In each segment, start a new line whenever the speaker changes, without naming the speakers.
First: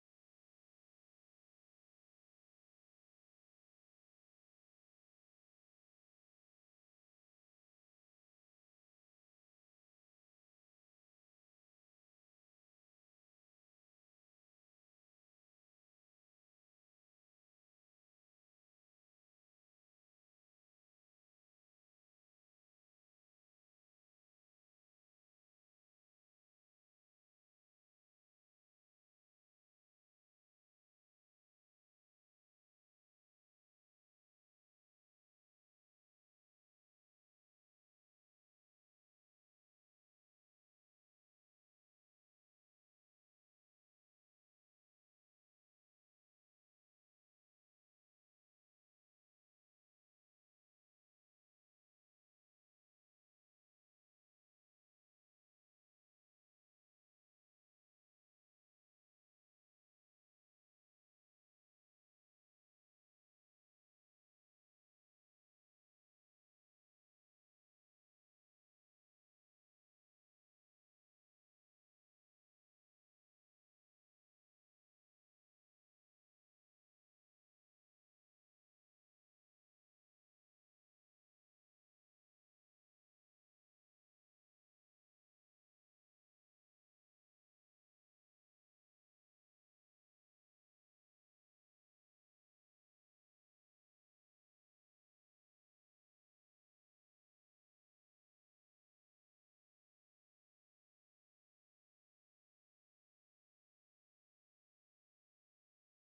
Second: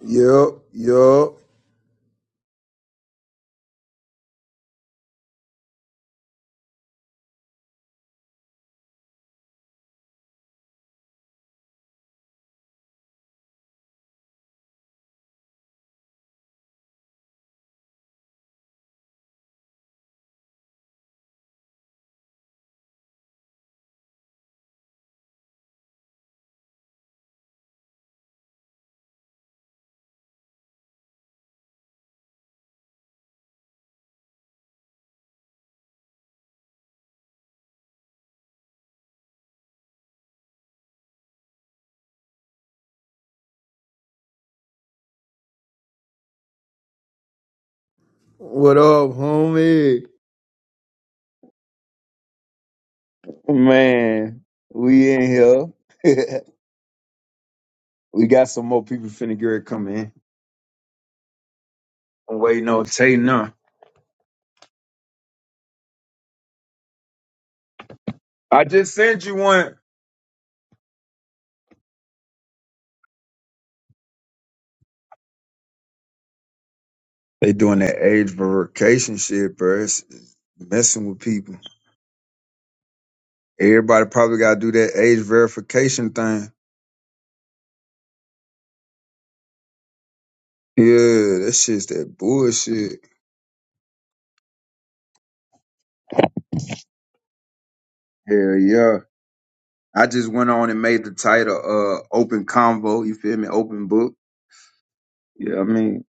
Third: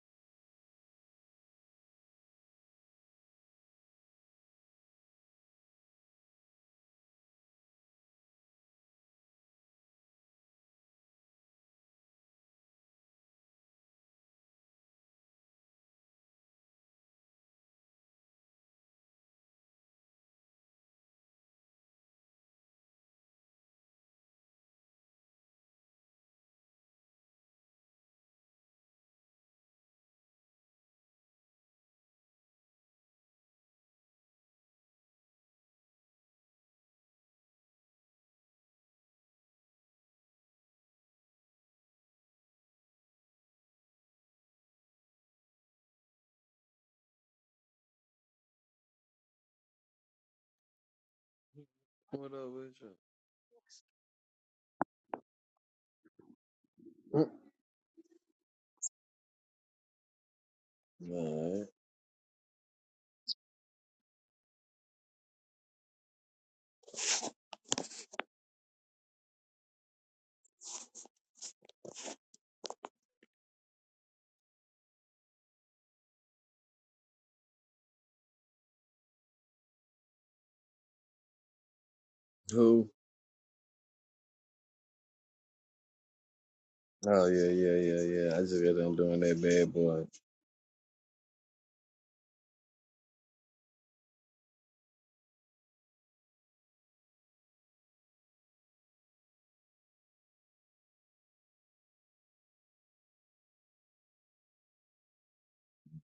Yup, yup. What up, homie?
What up with you?
Man, we in here.
Mm.
we got some more people finna get ready to come in.
All right.
I'm waiting on Tay now. I just sent you one. They doing that age verification shit, bro. It's it's messing with people.
Who?
Everybody probably gotta do that age verification thing.
Oh yeah, yeah, yeah, yeah. I just got done doing that bad boy.
Yeah, that shit's that bullshit. Hell yeah. I just went on and made the title uh open convo, you feel me? Open book. Yeah, I mean.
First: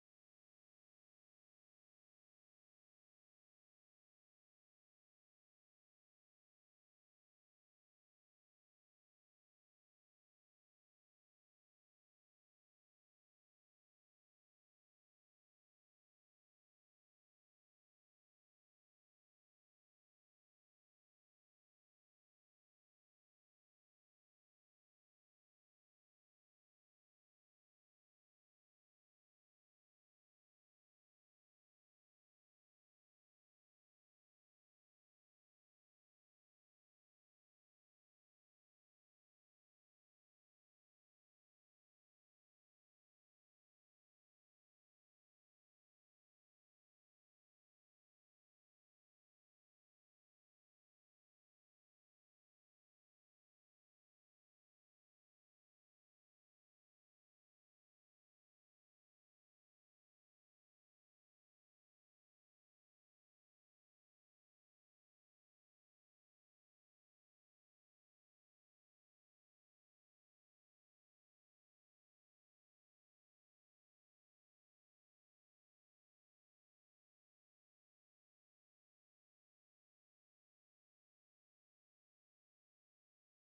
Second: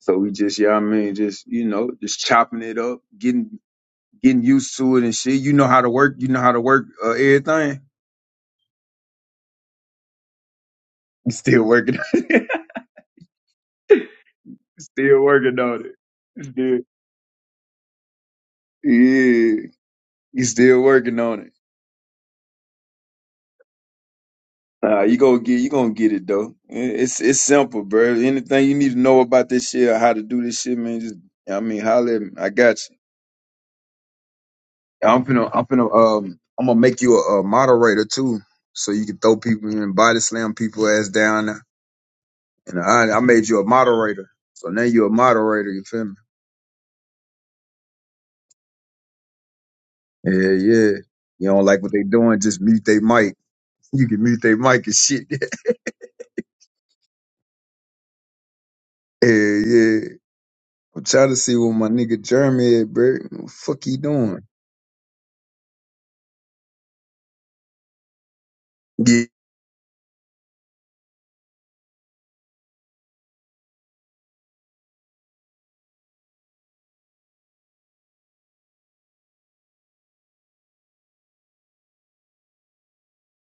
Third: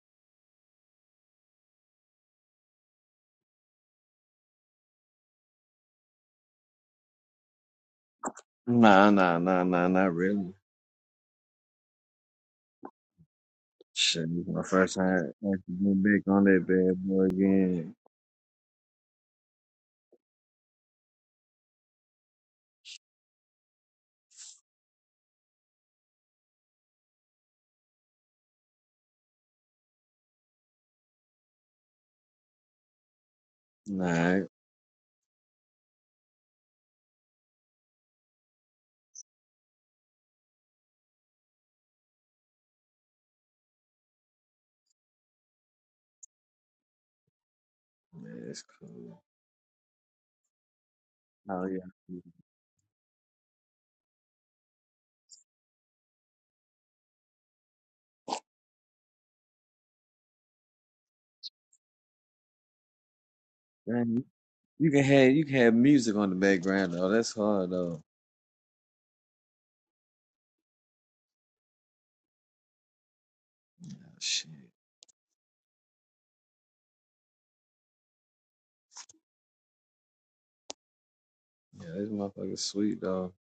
So we just, yeah, I mean, just you know, just chopping it up, getting getting used to it and shit. You know how to work. You know how to work uh, everything.
Nah, nah, nah, nah, not really.
You still working.
Shit, it's my first
still
time
working
actually
on
getting back on
it.
that
Still,
bad boy again.
yeah, you still working on it. Nah, you gonna get you gonna get it though. It- It's it's simple, bro. Anything you need to know about this shit or how to do this shit, man. Just I mean, holler at me. I got you.
Nah, man,
I'm finna I'm finna um I'm gonna make you a, a moderator too, so you can throw people and body slam people ass down And I, I made you a moderator. So now you're a moderator, you feel me?
it's cool.
Yeah, yeah. You don't
Oh
like what they
yeah.
doing, just mute they mic. You can mute they mic and shit. yeah, yeah. I'm trying to see what my nigga Jeremy at, bro. What the fuck he
Dang,
doing?
you can have you can have music on the background though. That's hard though.
Get
Oh, shit. Yeah, this motherfucker's sweet though.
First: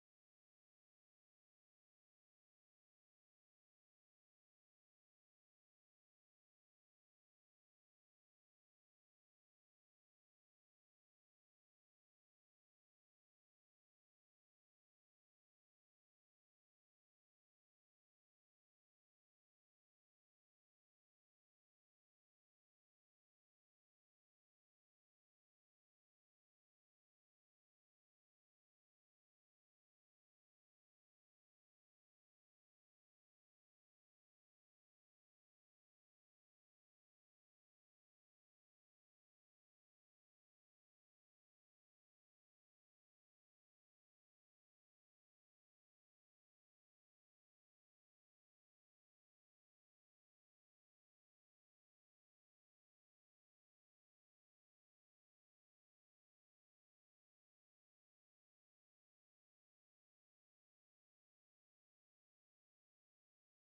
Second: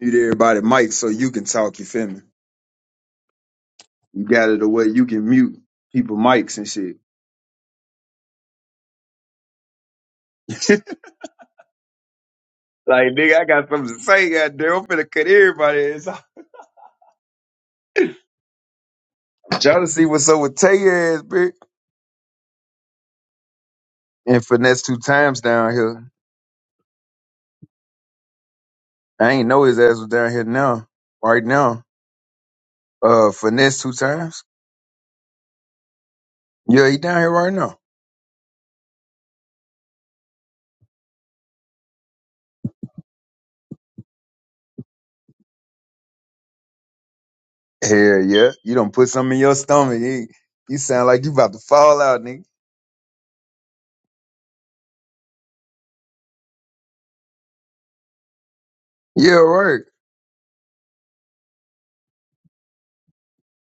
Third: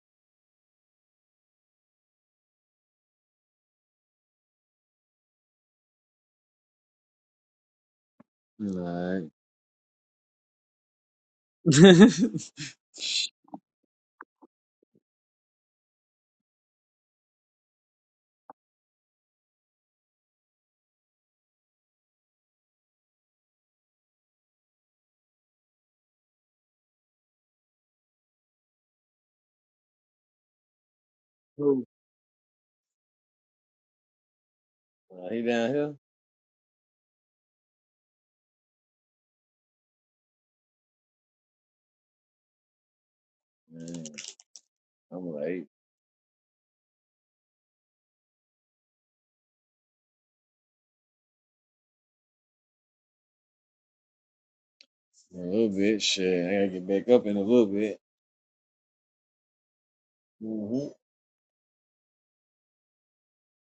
mute everybody mic so you can talk, you feel me? You got it the way you can mute people mics and shit.
All right.
like, nigga, I got something to say, goddamn. I'm finna cut everybody ass off. I'm trying to see what's up with Tay ass, bitch. And finesse two times down here. I ain't know his ass was down here now. Right now.
Who?
Uh finesse two times.
Uh, he down here?
Yeah, he down here right now.
Man, I'm late.
Hell yeah. You don't put something in your stomach. You, you sound like you about to fall out, nigga.
A little bit. Shit, I gotta get back up in a little bit.
Yeah, right.
hmm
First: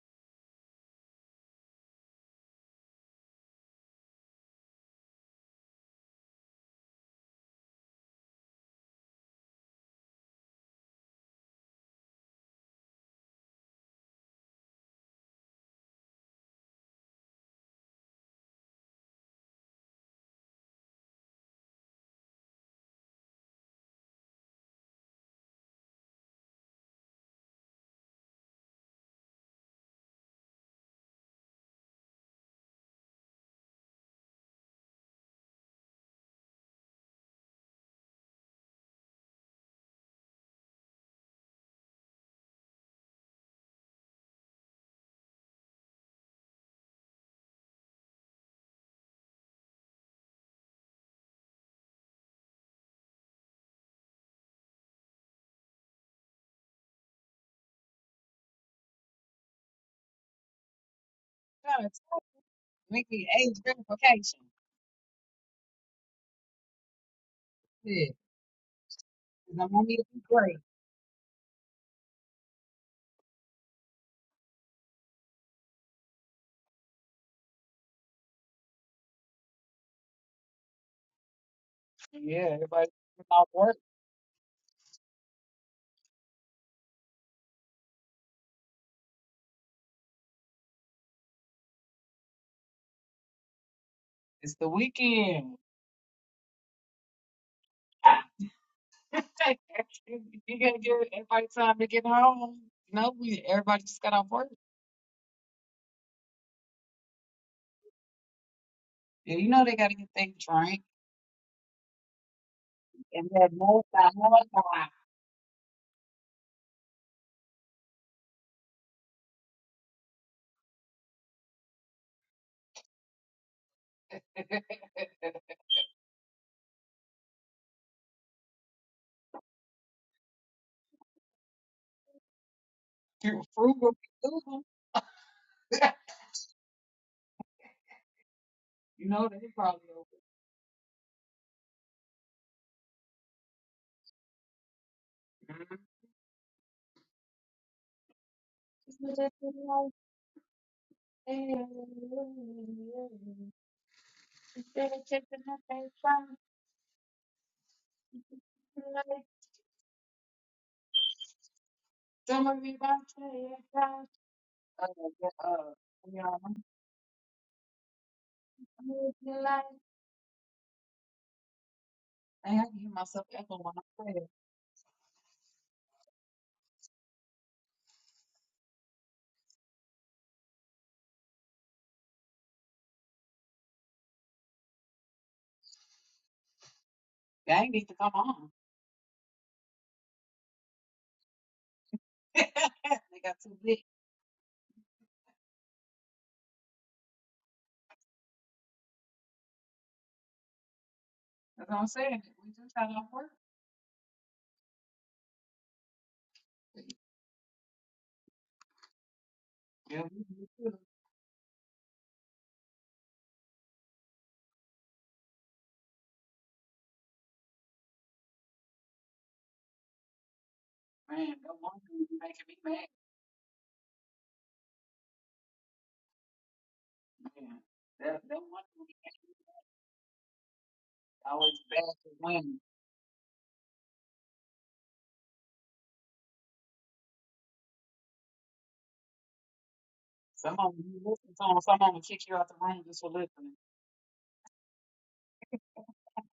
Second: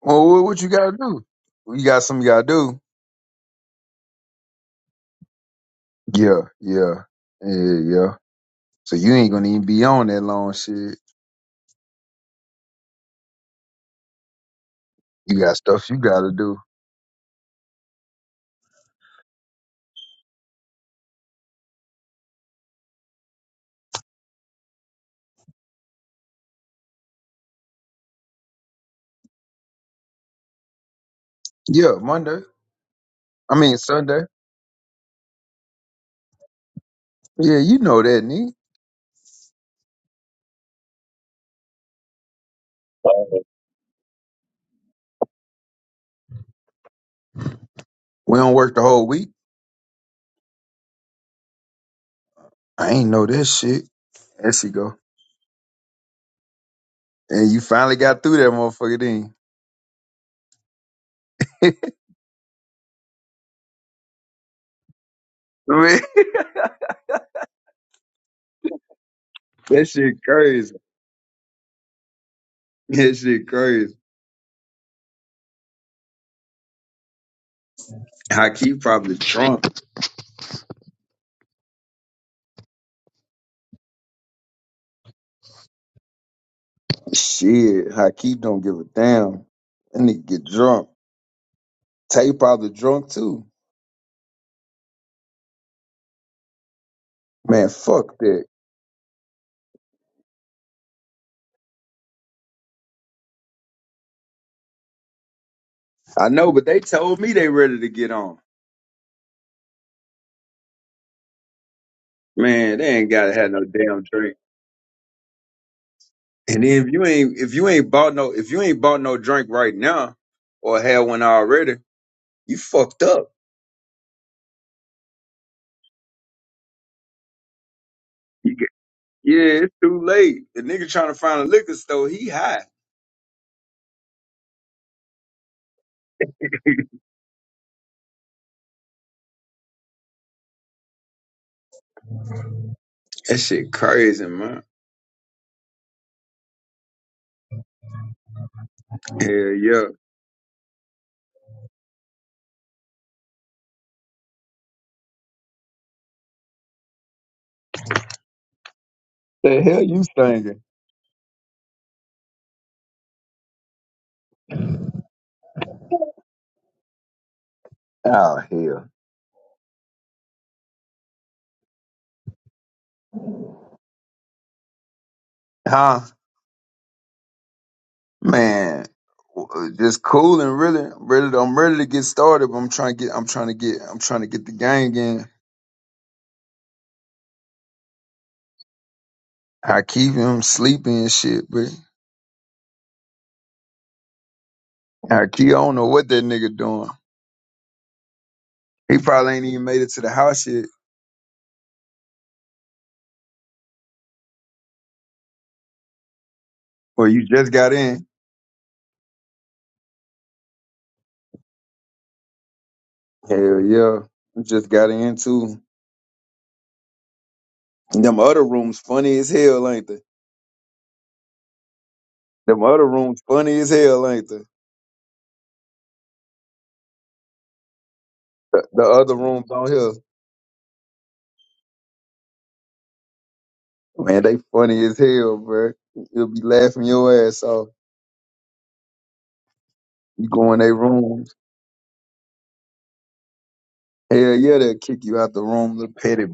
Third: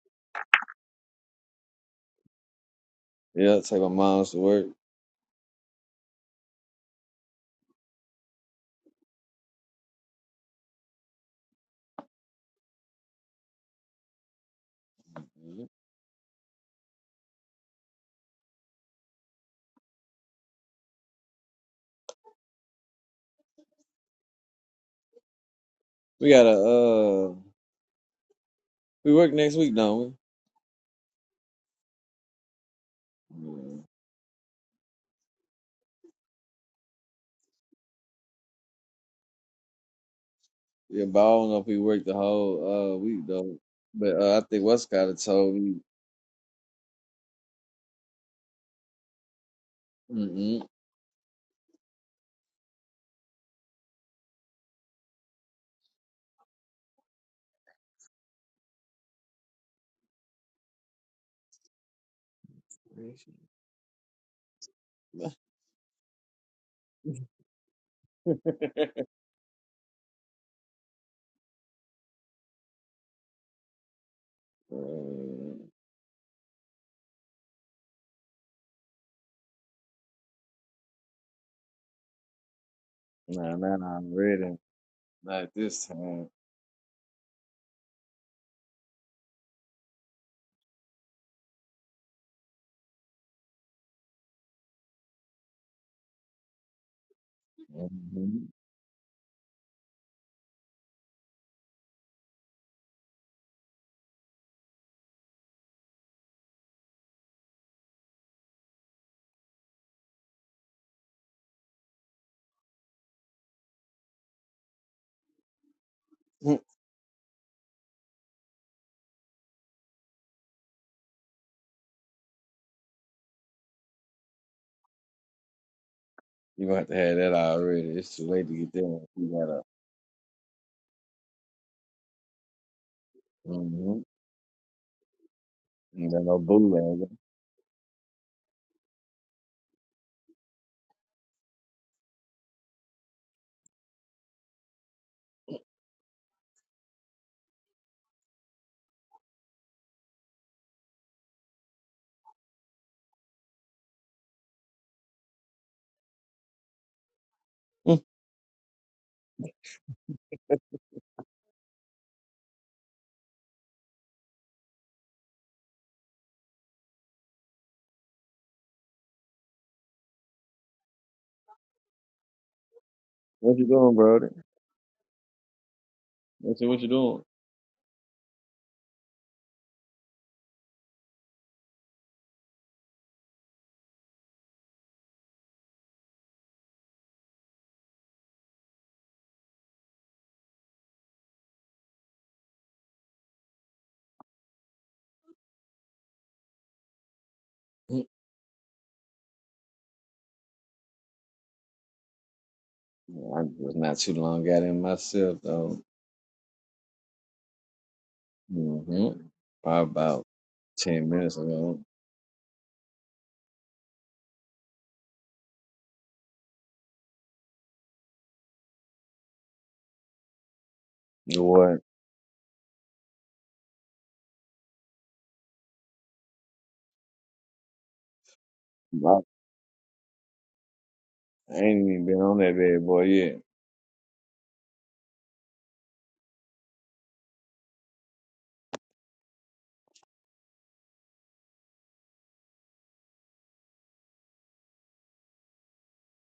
Well what, what you gotta do? You got something you gotta do.
Yeah, take my mom's to work.
Yeah, yeah. Yeah, yeah. So you ain't gonna even be on that long shit. You got
Mhm.
stuff you gotta do.
We gotta uh, we work next week, don't we?
Yeah, Monday. I mean Sunday. Yeah, you know that, nigga.
Yeah, Yeah, but I don't know if we work the whole uh week though. But uh, I think Westcott had told me.
We don't work the whole week.
Mm-mm.
I ain't know that shit. There she go. And you finally got through that motherfucker, then.
gotta talk. We need age verification.
Man,
Yeah, 'cause I
that
want me to be
shit
great.
crazy. That shit crazy.
Uh,
Hakeem probably drunk.
Yeah, everybody off
nah, nah,
work.
nah, I'm ready. Not this time.
Shit, Hakeem don't give a damn. That nigga get drunk. Tay probably drunk too.
It's the weekend.
Man, fuck
hmm
that.
you gotta give everybody time to get home. You know, we everybody just got off work.
I know, but they told me they ready to get on.
Yeah, you know they gotta get their drink
Man, they ain't
and
gotta have
that
no
more
damn
time,
drink.
more time.
you
And then if you ain't if you ain't bought no if you ain't bought no drink right now or had one already, you fucked up.
gonna have to have that already. It's too late to
You get,
get there. You
yeah,
gotta.
it's too late. The nigga trying to find a liquor store, he high.
Fruit frugal
Mm-hmm.
people.
You got no bootleg.
You know they probably over.
That shit crazy, man.
Mhm. Just look
Hell
at the
yeah.
light. Yeah, yeah, yeah. yeah. Instead of taking my
Mm.
face,
The hell you singing?
Don't worry about your past. Uh, yeah, uh, you know,
Oh hell.
I'm gonna be like, I had to hear myself echo
What you
when
doing,
I say it.
brother?
Huh?
I said, what you doing?
Man. w- uh, Just cool and really, really I'm ready to get started, but I'm trying to get I'm trying to get I'm trying to get the gang in.
Gang need to come on.
I keep him sleeping and shit, but
they got too big.
I keep I don't know what that nigga doing.
Mm.
He probably ain't even made it to the house yet.
That's what I'm saying. We just got off work.
I was not too long got in myself though.
Or you just got in.
hmm Probably
Yeah, we
about
do too.
ten minutes ago.
Hell yeah. You just got in too. Them other rooms funny as hell, ain't they?
Man,
You know
that one
what?
thing be making me
Them other
mad.
rooms funny as hell, ain't they?
Man, that, that one
The, the
thing be
other
About-
making me
rooms on here.
mad.
I
always
ain't
bad
even
for
been on that
women.
bad boy yet.
Man, they funny as hell, bro. You'll be laughing your ass off. You go
Some
in their
of them you listen
rooms.
to them, some of them kick you out the room just for listening.
Hell yeah, they'll kick you out the room, little petty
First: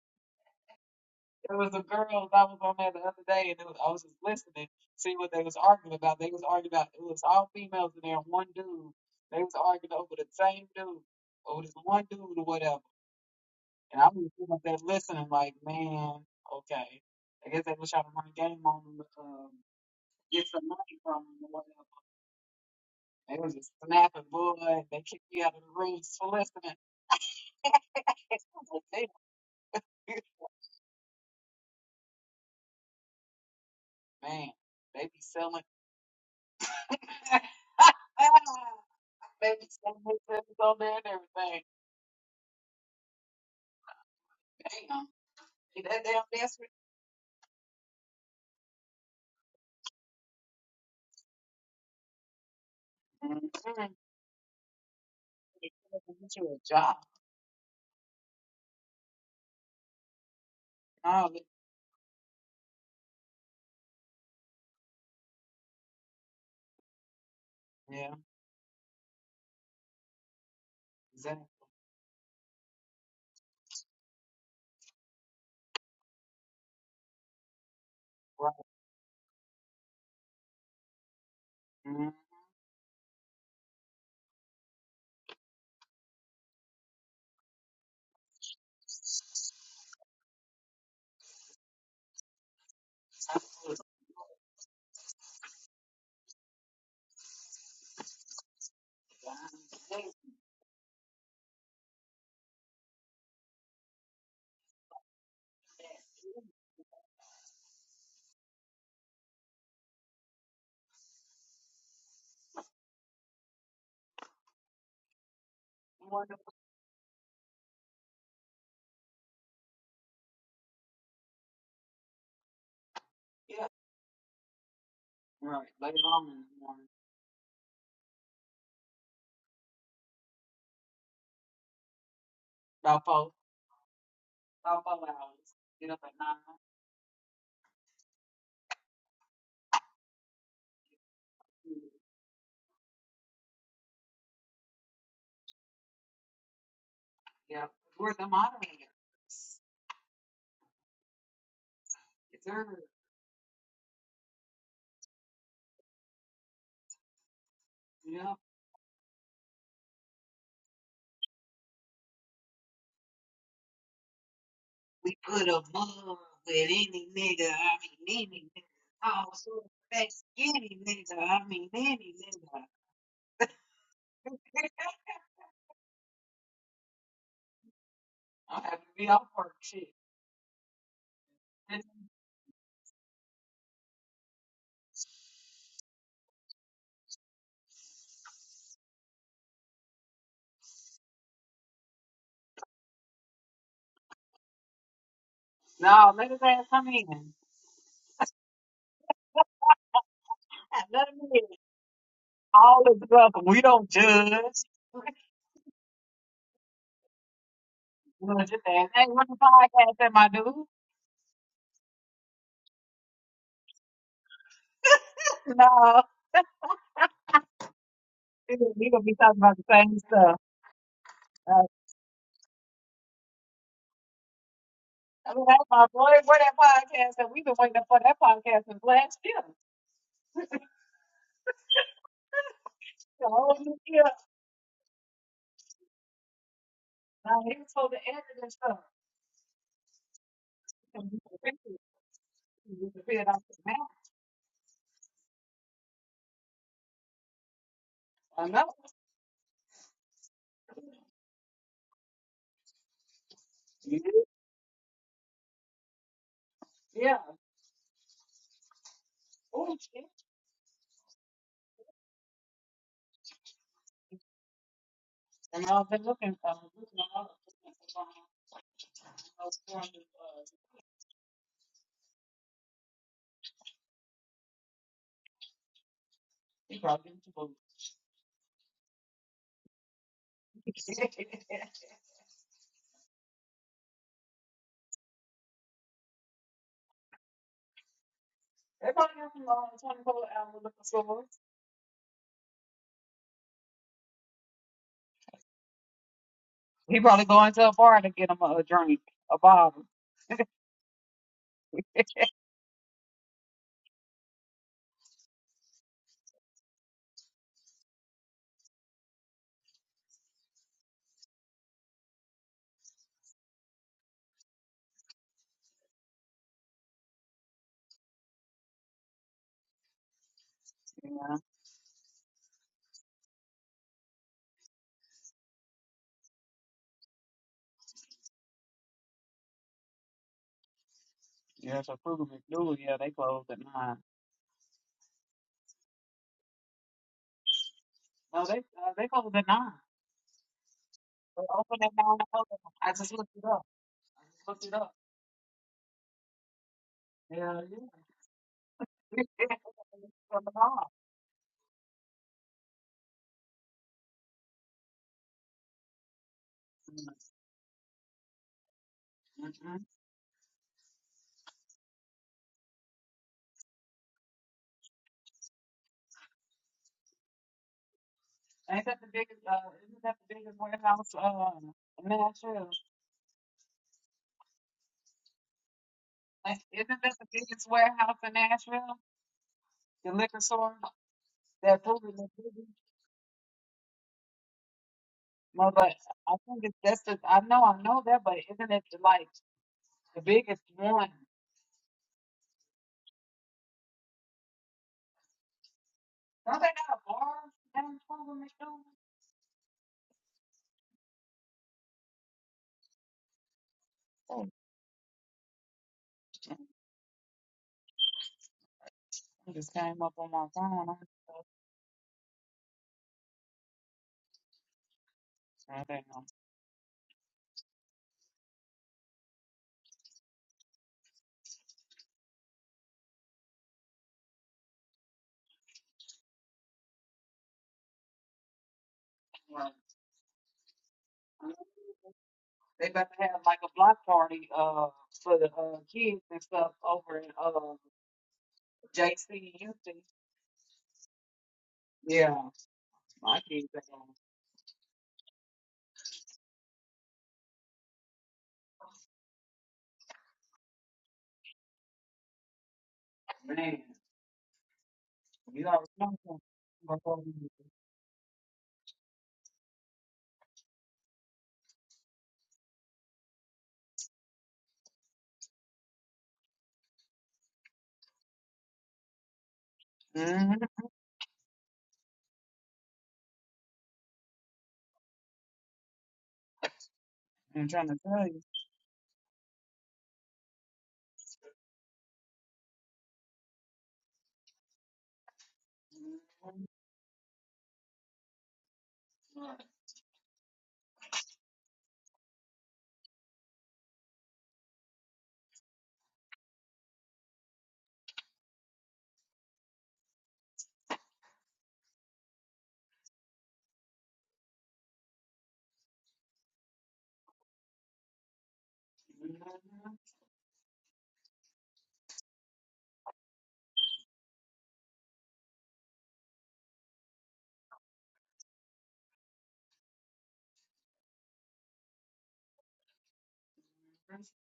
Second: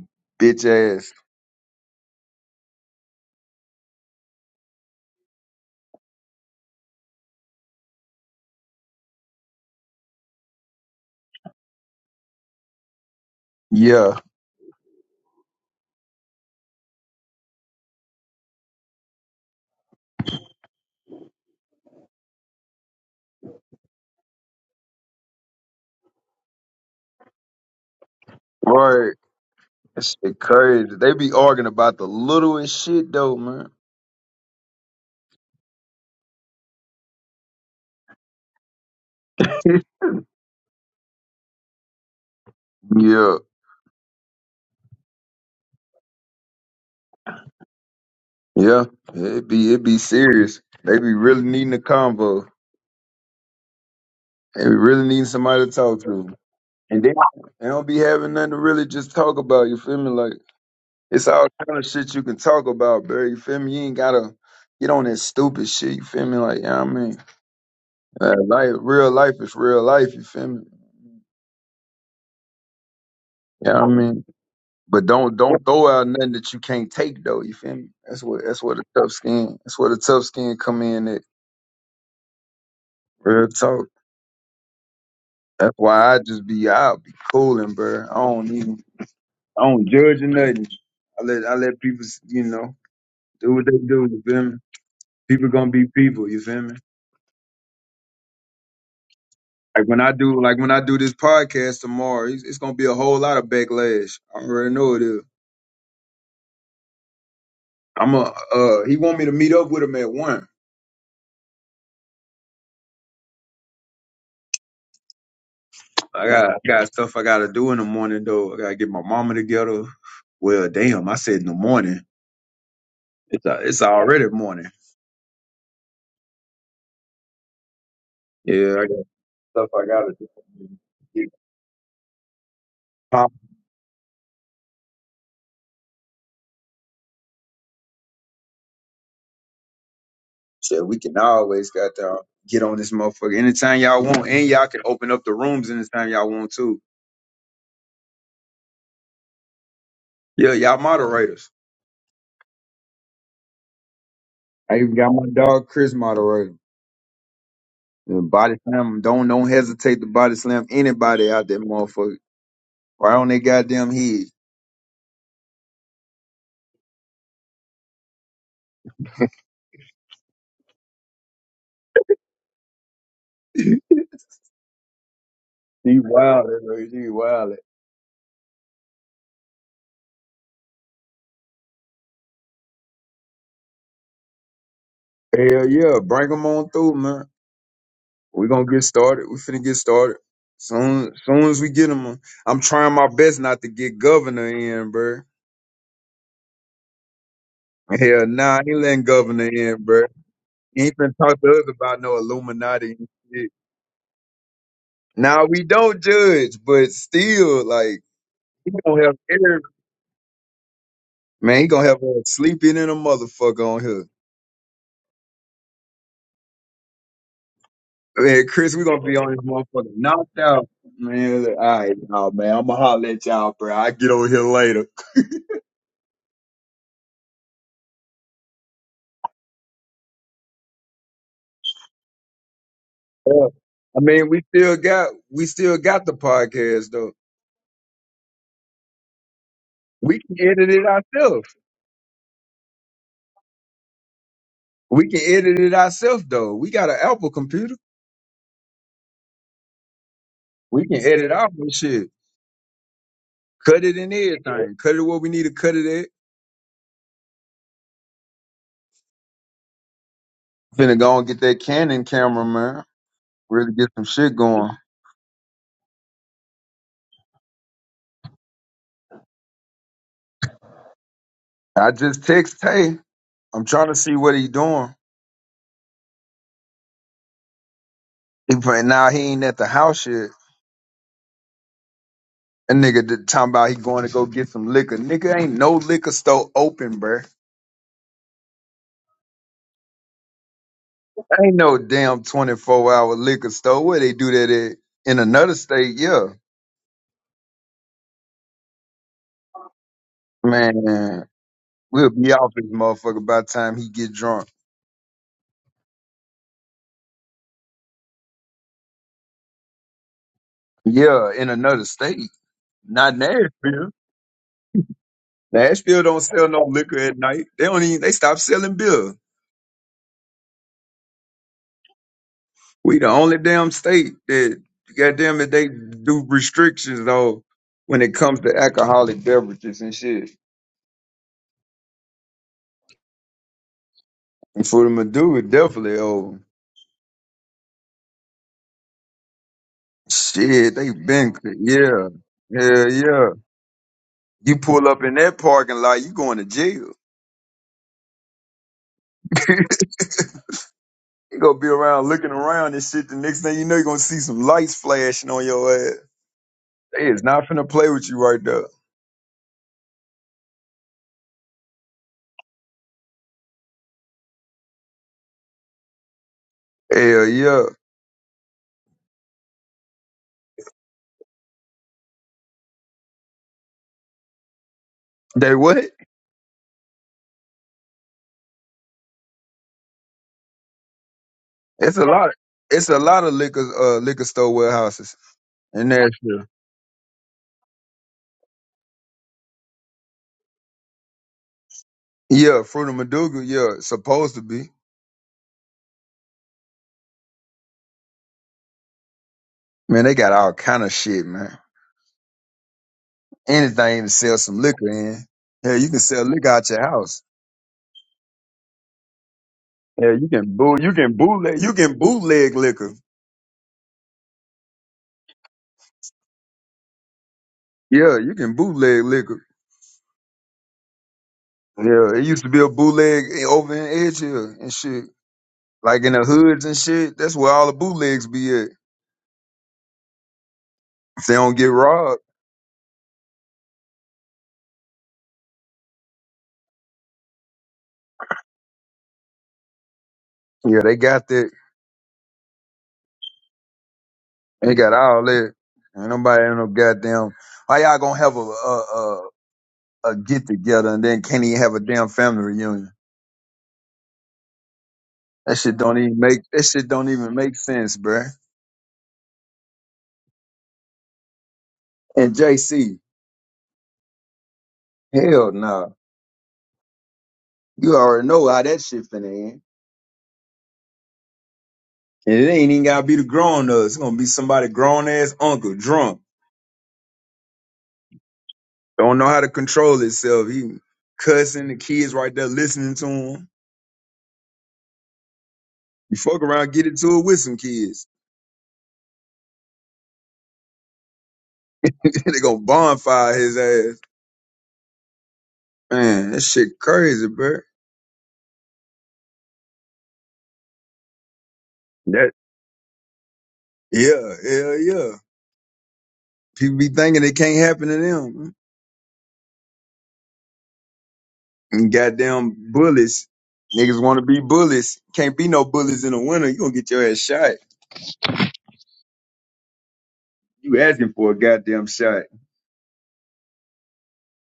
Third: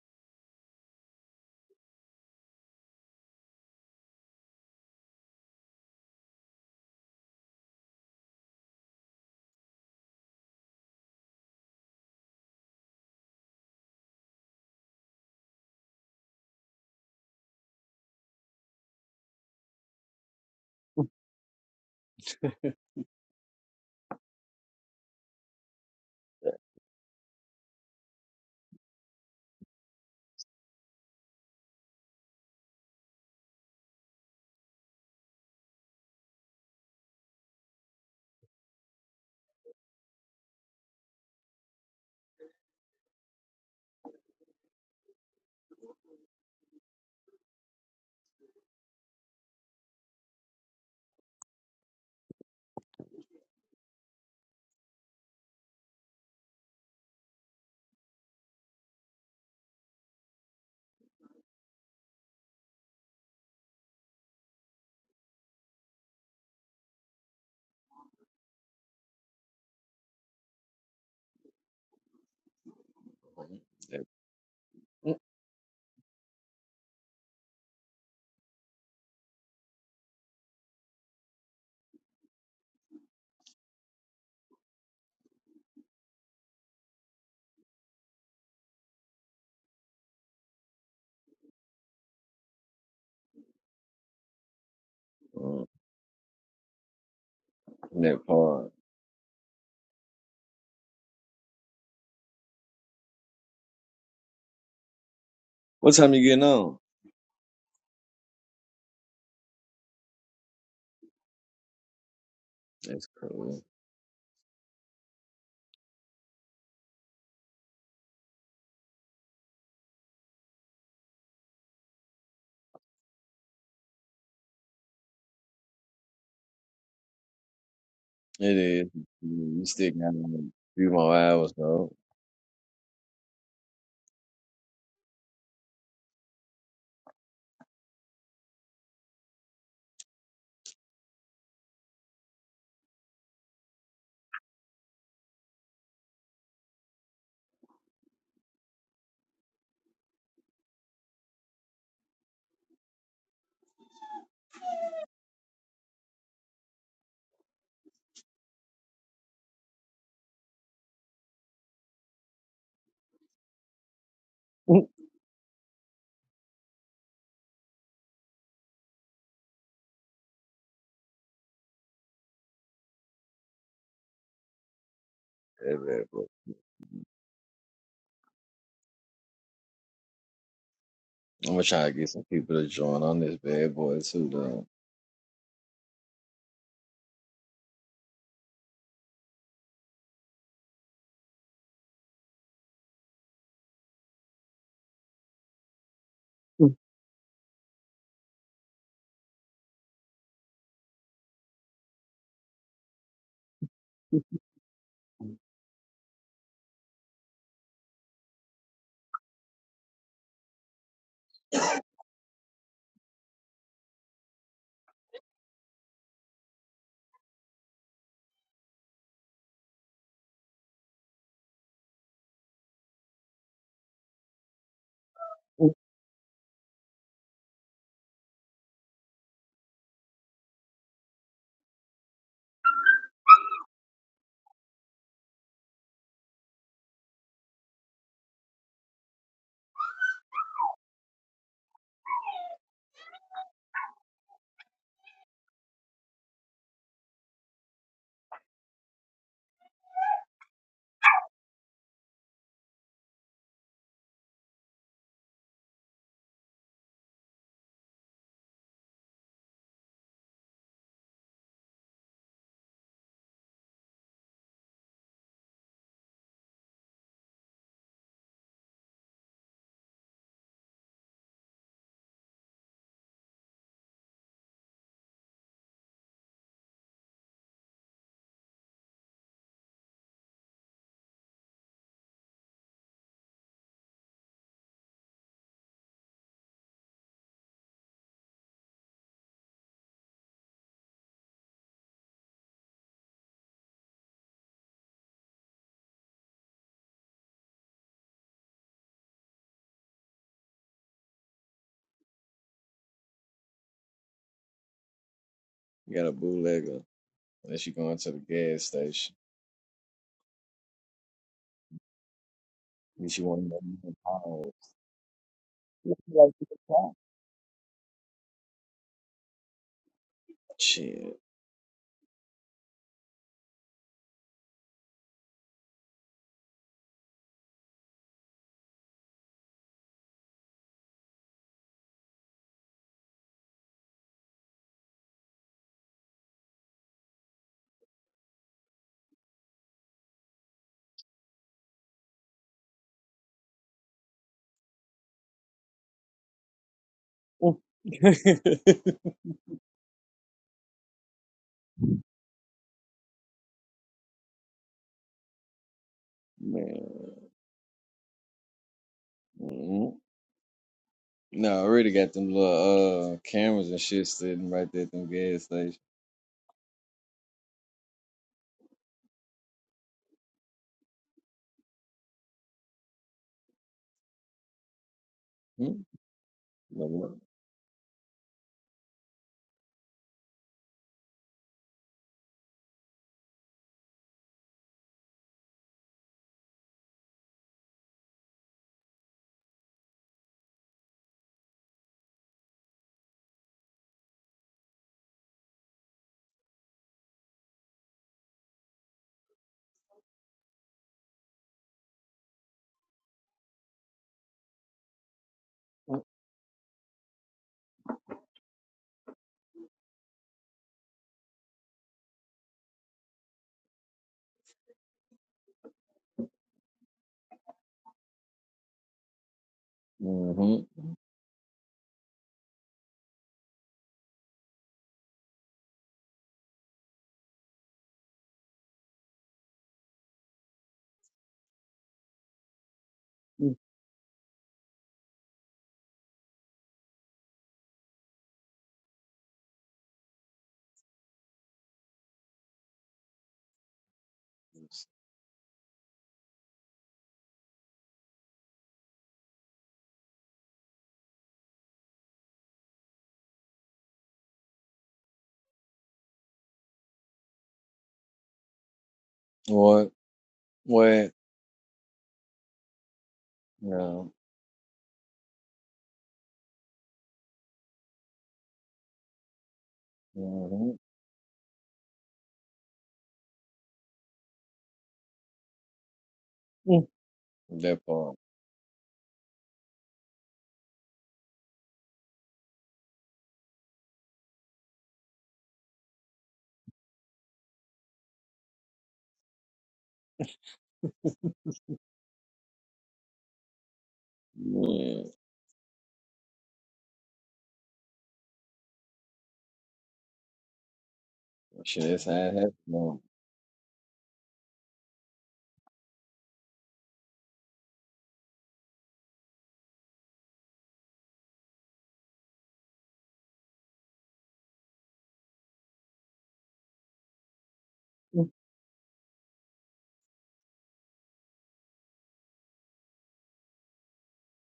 bitch ass.
There was a girl that was on there the other day, and it was, I was just listening, see what they was arguing about. They was arguing about it was all females in there, and one dude. They was arguing over the same dude, over this one dude or whatever. And I am
Yeah.
just sitting up there listening, like, man, okay. I guess they was trying to run a game on them, um, get some money from them or whatever. They was just snapping boy. They kicked me out of the room just for listening. I was like,
Right. That shit
damn,
crazy. They be arguing about the littlest shit though, man.
man, they be selling. Baby said they said it on there and everything.
yeah.
Damn. You that damn desperate?
Yeah. It be it be serious. They be really needing a convo.
Mm-hmm.
They be really needing somebody to talk to.
Get you a job.
And they, they don't be having nothing to really just talk about, you feel me? Like It's
Oh,
all kind of shit you can talk about, bro. You feel me? You ain't gotta get on that stupid shit. You feel me? Like, yeah, I mean,
yeah.
Uh, life, real life is real life. You feel me?
Exactly.
Yeah, I
That,
mean, but don't don't throw out nothing that you can't take though. You feel me? That's what
Right.
that's where the tough skin. That's where the tough skin come in. At
Mm-hmm.
real talk. That's why I just be I'll be cooling, bro. I don't even I don't judge or nothing. I let I let people you know
I
do what
feel
they do. You feel me? People
mm,
gonna be people. You feel me?
that part.
Like
like,
when
hey,
I do, like when I do this podcast tomorrow, it's, it's gonna be a whole lot of backlash. I already know it is.
What time you getting on?
I'm a. Uh, he want me to meet up with him at one.
That's cool.
You
I
wonder
got
what
I got stuff I gotta do in the morning though. I gotta get my mama together. Well, damn, I said in the morning. It's a,
yeah.
it's already morning.
Right. Later on in the morning.
It
Yeah, I
is.
got
You
stuff I
stick out
gotta do.
a few more
Get
hours though.
About four,
pop.
about four hours. Get up at nine.
Shit, we can always
Mm.
got to get on this motherfucker anytime y'all want, and y'all can open up the rooms anytime y'all want too.
Yeah. We're the moderators.
Yeah, y'all moderators.
It's her.
I even got my dog Chris moderator. The
Yeah.
body slam 'em. don't don't hesitate to body slam anybody out that motherfucker. Right on their goddamn head.
That
We put a mug with any nigga. I mean, any nigga. Oh, so that's any nigga. I mean, any nigga.
He
bad boy.
wild, that He wild.
I'm happy to be off work. Shit.
I'm gonna try to get some people to join on this bad boy too though.
Hell yeah, bring 'em on through, man. we gonna get started. We finna get started. Soon, soon as we get 'em, uh, I'm trying my best not to get governor in, bro.
No, let his ass come in.
Hell nah, I ain't letting governor in, bro. He ain't
Let
finna
him
talk
in.
to us about no
All
Illuminati
is
and
welcome.
shit.
We don't judge.
Now we don't judge, but still, like,
We don't judge
he
that.
gonna
Hey,
help
what the podcast am I do?
Man, he gonna have us sleeping in a motherfucker on here.
No,
Man,
we gonna
Chris, we
we
gonna
gonna be
be on
talking
this
about the
motherfucker
same stuff.
knocked out. Man, all
Uh,
right, nah, man, I'ma holler at y'all, bro. I get over here later.
oh, that's my boy. Where that podcast? And we've been waiting up for that podcast since last year. The
Yeah.
whole new
I
year.
mean, we still got we still got the podcast though.
Now he was supposed to edit and stuff.
We can edit it
And we can
ourselves.
fix it. We can figure it out. Now,
We can edit it ourselves though. We got an Apple computer.
I know.
We can edit our own shit. Cut it in everything. Cut it where we need to cut it at.
Yeah. Oh, shit.
Finna go and get that Canon camera, man. Really get some shit going.
And I've been looking for looking for uh,
I just text Tay. I'm trying to see what he doing.
he probably didn't vote.
He but now he ain't at the house yet.
They
That nigga did- talking about he going to go get some liquor. Nigga ain't no liquor store open, bruh.
probably got some uh, twenty four hour looking for
Ain't no damn 24 hour liquor store. Where they do that at? In another state, yeah.
He probably going to a bar to get him a, a drink, a bottle.
Man, we'll be off this motherfucker by the time he get drunk.
You got a bootlegger. And she going to the gas station.
Yeah, in another state.
And
Not
she want to know
Nashville.
you power. What
Nashville
you
don't
Like
sell no liquor at night. They don't even they stop selling beer.
Yeah,
We the only damn state that goddamn it they do restrictions though when it comes to alcoholic beverages and shit.
yeah. So Kruger McDougal, yeah, they closed at nine.
And for them to do it, definitely oh
No, they uh, they closed at nine.
shit, they been
They open at nine.
yeah.
eleven.
Yeah,
I just
yeah.
looked it up. I just
You
looked it
pull
up.
up in that parking lot, you going to jail.
Yeah,
to the Shit.
yeah.
you
From the bar.
gonna be around looking around and shit. The next thing you know, you're gonna see some lights flashing on your ass.
Man.
They is not finna play with you right there.
Mhm.
mm No, I already got them little uh cameras and shit sitting right there at them gas stations.
Hell yeah.
Ain't that the biggest? Uh, isn't that the biggest warehouse uh, in Nashville?
They
Hmm?
what?
Like, Isn't that the biggest warehouse in Nashville? The liquor store, that
It's
food
a
in the
lot.
city?
It's a lot of liquor uh liquor store warehouses.
No,
And
but
that's
I think it's that's the I know I know that, but isn't it like the biggest one?
Yeah, Fruit of Maduga, yeah, it's supposed to be.
Don't they got a bar downtown in Nashville?
Man, they got all kind of shit, man. Anything to sell
Oh,
some liquor in. Yeah, you can sell liquor out your house.
I just came
Yeah,
up
you
on my
can boot
phone.
you
I'm
can
so-
bootleg you can bootleg liquor.
I don't know.
Yeah, you can bootleg liquor.
Mm-hmm.
Yeah, it used to be a bootleg over in Edge Hill and shit. Like in the hoods and shit. That's where all the bootlegs be at.
Right.
If they don't get robbed.
They about to have like a block party uh for the uh, kids and stuff over in uh JC Houston.
Yeah, they got that.
Yeah, my kids are going,
They got all that. Ain't nobody in no goddamn how y'all gonna have a, a, a get together and then can't even have a damn family reunion.
man,
That
you
shit
already
don't even
know.
make that shit don't even
something.
make sense, bruh.
What? What?
And JC,
No.
hell no. You already know how that shit finna end.
hmm
Mm-hmm.
And it ain't even gotta be the grown ups. It's gonna be somebody grown ass uncle, drunk.
I'm
That
trying to
part.
tell you.
Don't know how to control himself. He cussing the kids right there listening to him. You fuck
Mhm.
around, get into it with some kids. they gonna bonfire his ass.
Yeah.
Man, that shit crazy, bruh.
Shit, that's how
That
it happened. though.
yeah, hell yeah. People be thinking it can't happen to them. And goddamn bullies. Niggas want to be bullies. Can't be no bullies in the winter. You gonna get your ass shot. You asking for a goddamn shot.
That's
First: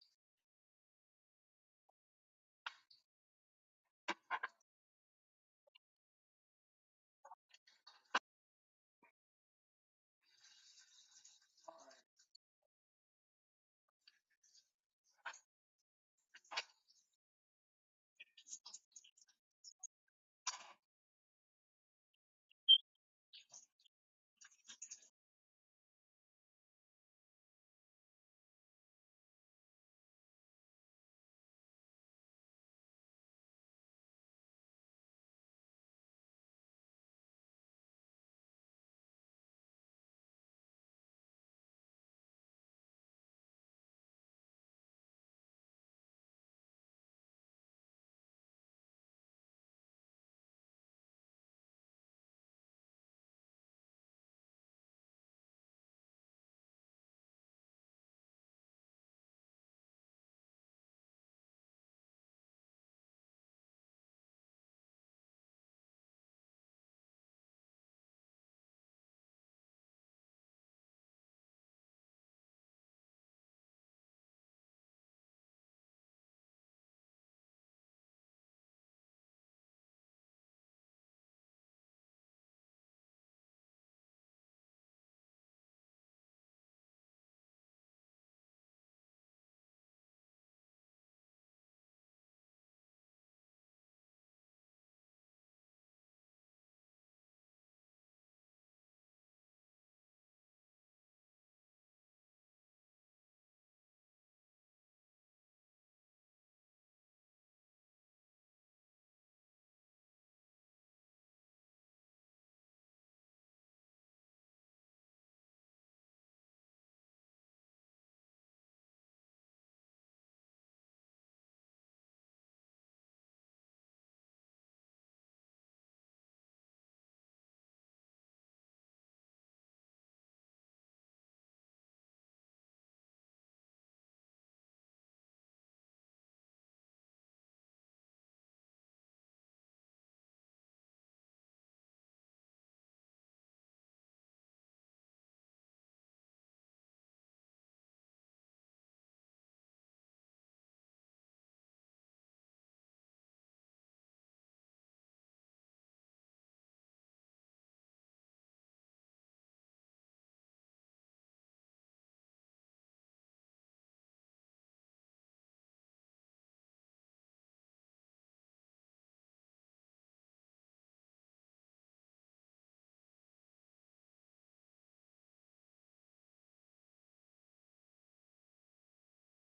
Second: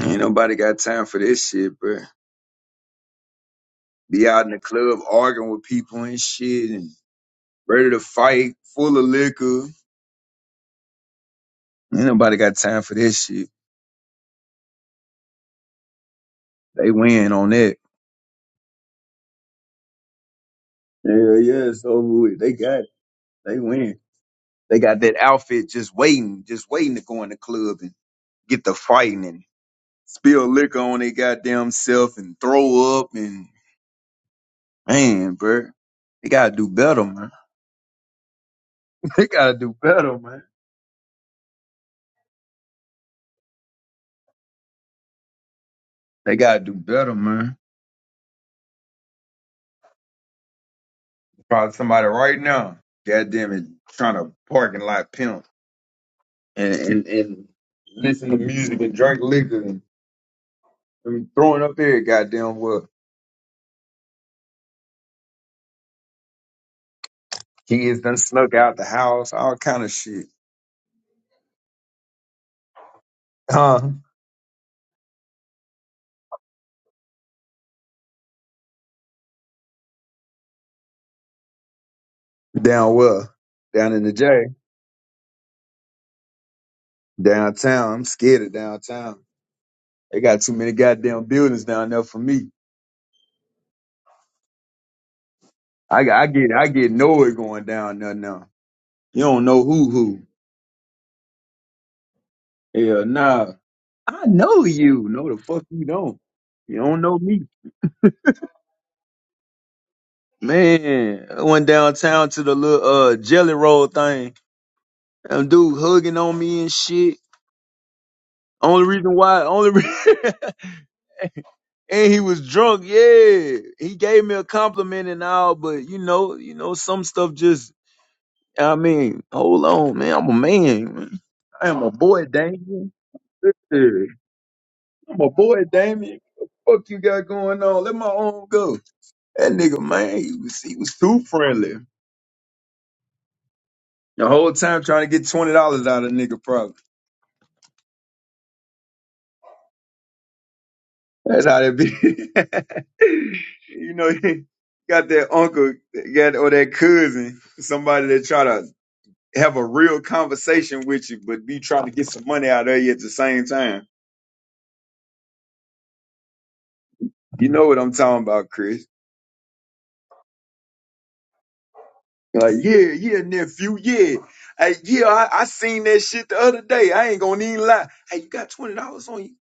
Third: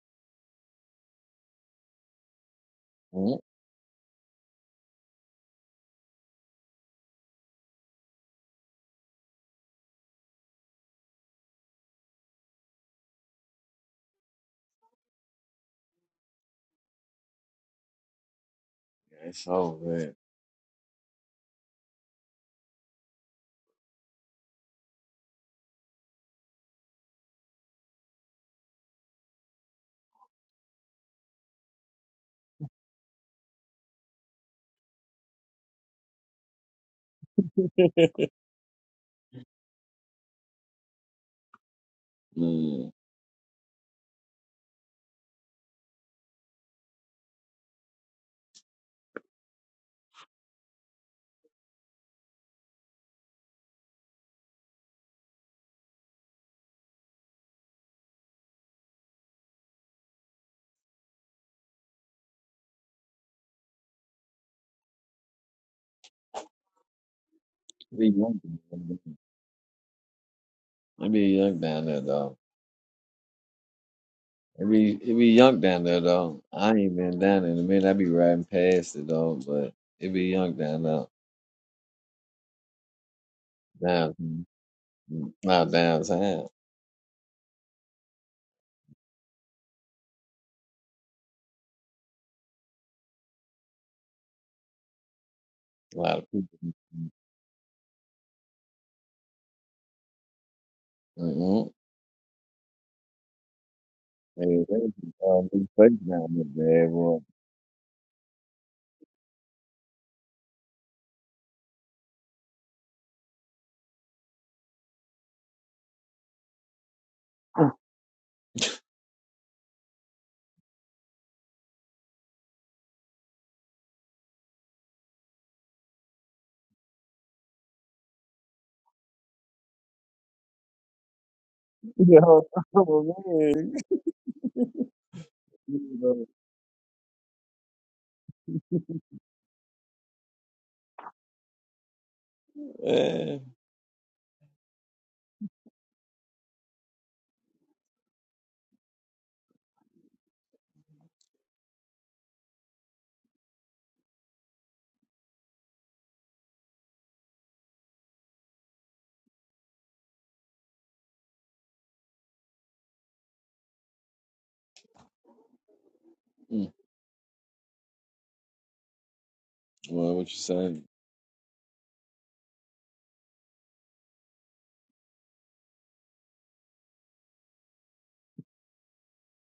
Ain't nobody got time for this shit, bro.
Mm.
Be out in the club arguing with people and shit and ready to fight, full of liquor. Ain't nobody got time for this shit. They win on that.
That's all good.
Yeah, yeah, it's over with. They got it. They win. They got that outfit just waiting, just waiting to go in the club and get the fighting spill liquor on their goddamn self and throw up and man, bro. They gotta do better, man. They gotta do better, man.
Mm.
They gotta do better, man. Probably somebody right now, goddamn it, trying to parking lot pimp and, and, and listen to music and drink liquor and, and throwing up there, goddamn well.
It
Kids
be
done
young.
snuck out the
down there.
house, all kind of shit.
It be young down there though.
Huh?
It be it be young down there though. I ain't been down there in a minute. I be riding past it though, but it be young down there.
Down well. Down in the
Down
J.
mm, not downtown.
Downtown. I'm scared of downtown. They got too many goddamn buildings down there for me.
A
I,
lot
I
of
get I
people.
get nowhere going down there now. You don't know who who.
Mm-hmm.
Hell nah. I know
Hey, there's
you.
a
No,
uh,
the fuck
new
you
place
don't.
down
You
there,
don't know
boy.
me. Man, I went downtown to the little uh jelly roll thing. And dude hugging on me and shit. Only reason why, only re- and he was drunk. Yeah, he gave me a compliment and all, but you know, you know, some stuff just I mean, hold on, man. I'm a man. man. I am a
Yeah,
boy,
oh,
Damien.
man.
Listen, I'm a boy, Damien. What the fuck you got going on? Let my arm go. That nigga, man, he was, he was too friendly.
Yeah.
The whole time trying to get $20 out of nigga, probably. That's how that be. you know, got that uncle got or that cousin, somebody that try to have a real conversation with you, but be trying to get some money out of you at the same time.
Mm.
You know what I'm talking about, Chris.
Well, what you say?
Like, yeah, yeah, nephew, yeah. Hey, yeah, I, I seen that shit the other day. I ain't gonna even lie. Hey, you got twenty dollars on you?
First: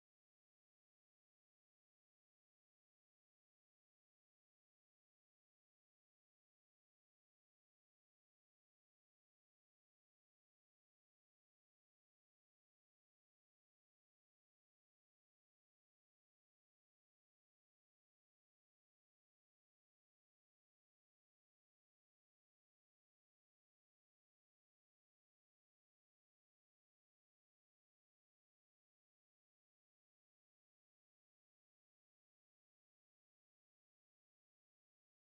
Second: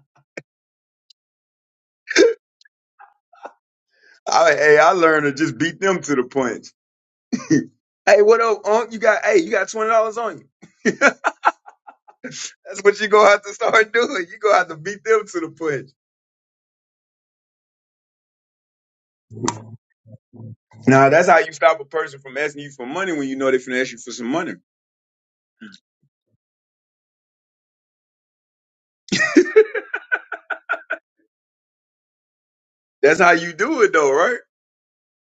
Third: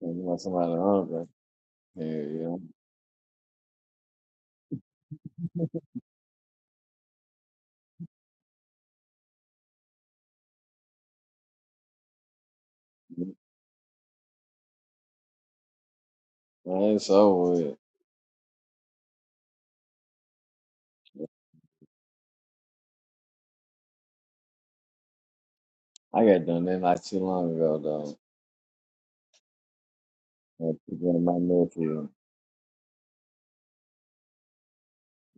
Talking about somebody hungry. Yeah, yeah.
I, hey, I learned to just beat them to the punch. hey, what up, Unc? You got hey, you got twenty dollars on you. That's what you gonna have to start doing. You gonna have to beat them to the punch.
Man, it's over
Nah,
with.
that's how you stop a person from asking you for money when you know they finna ask you for some money.
I got done that not too long ago though. Uh, People in my nephew.
That's how you do it though, right?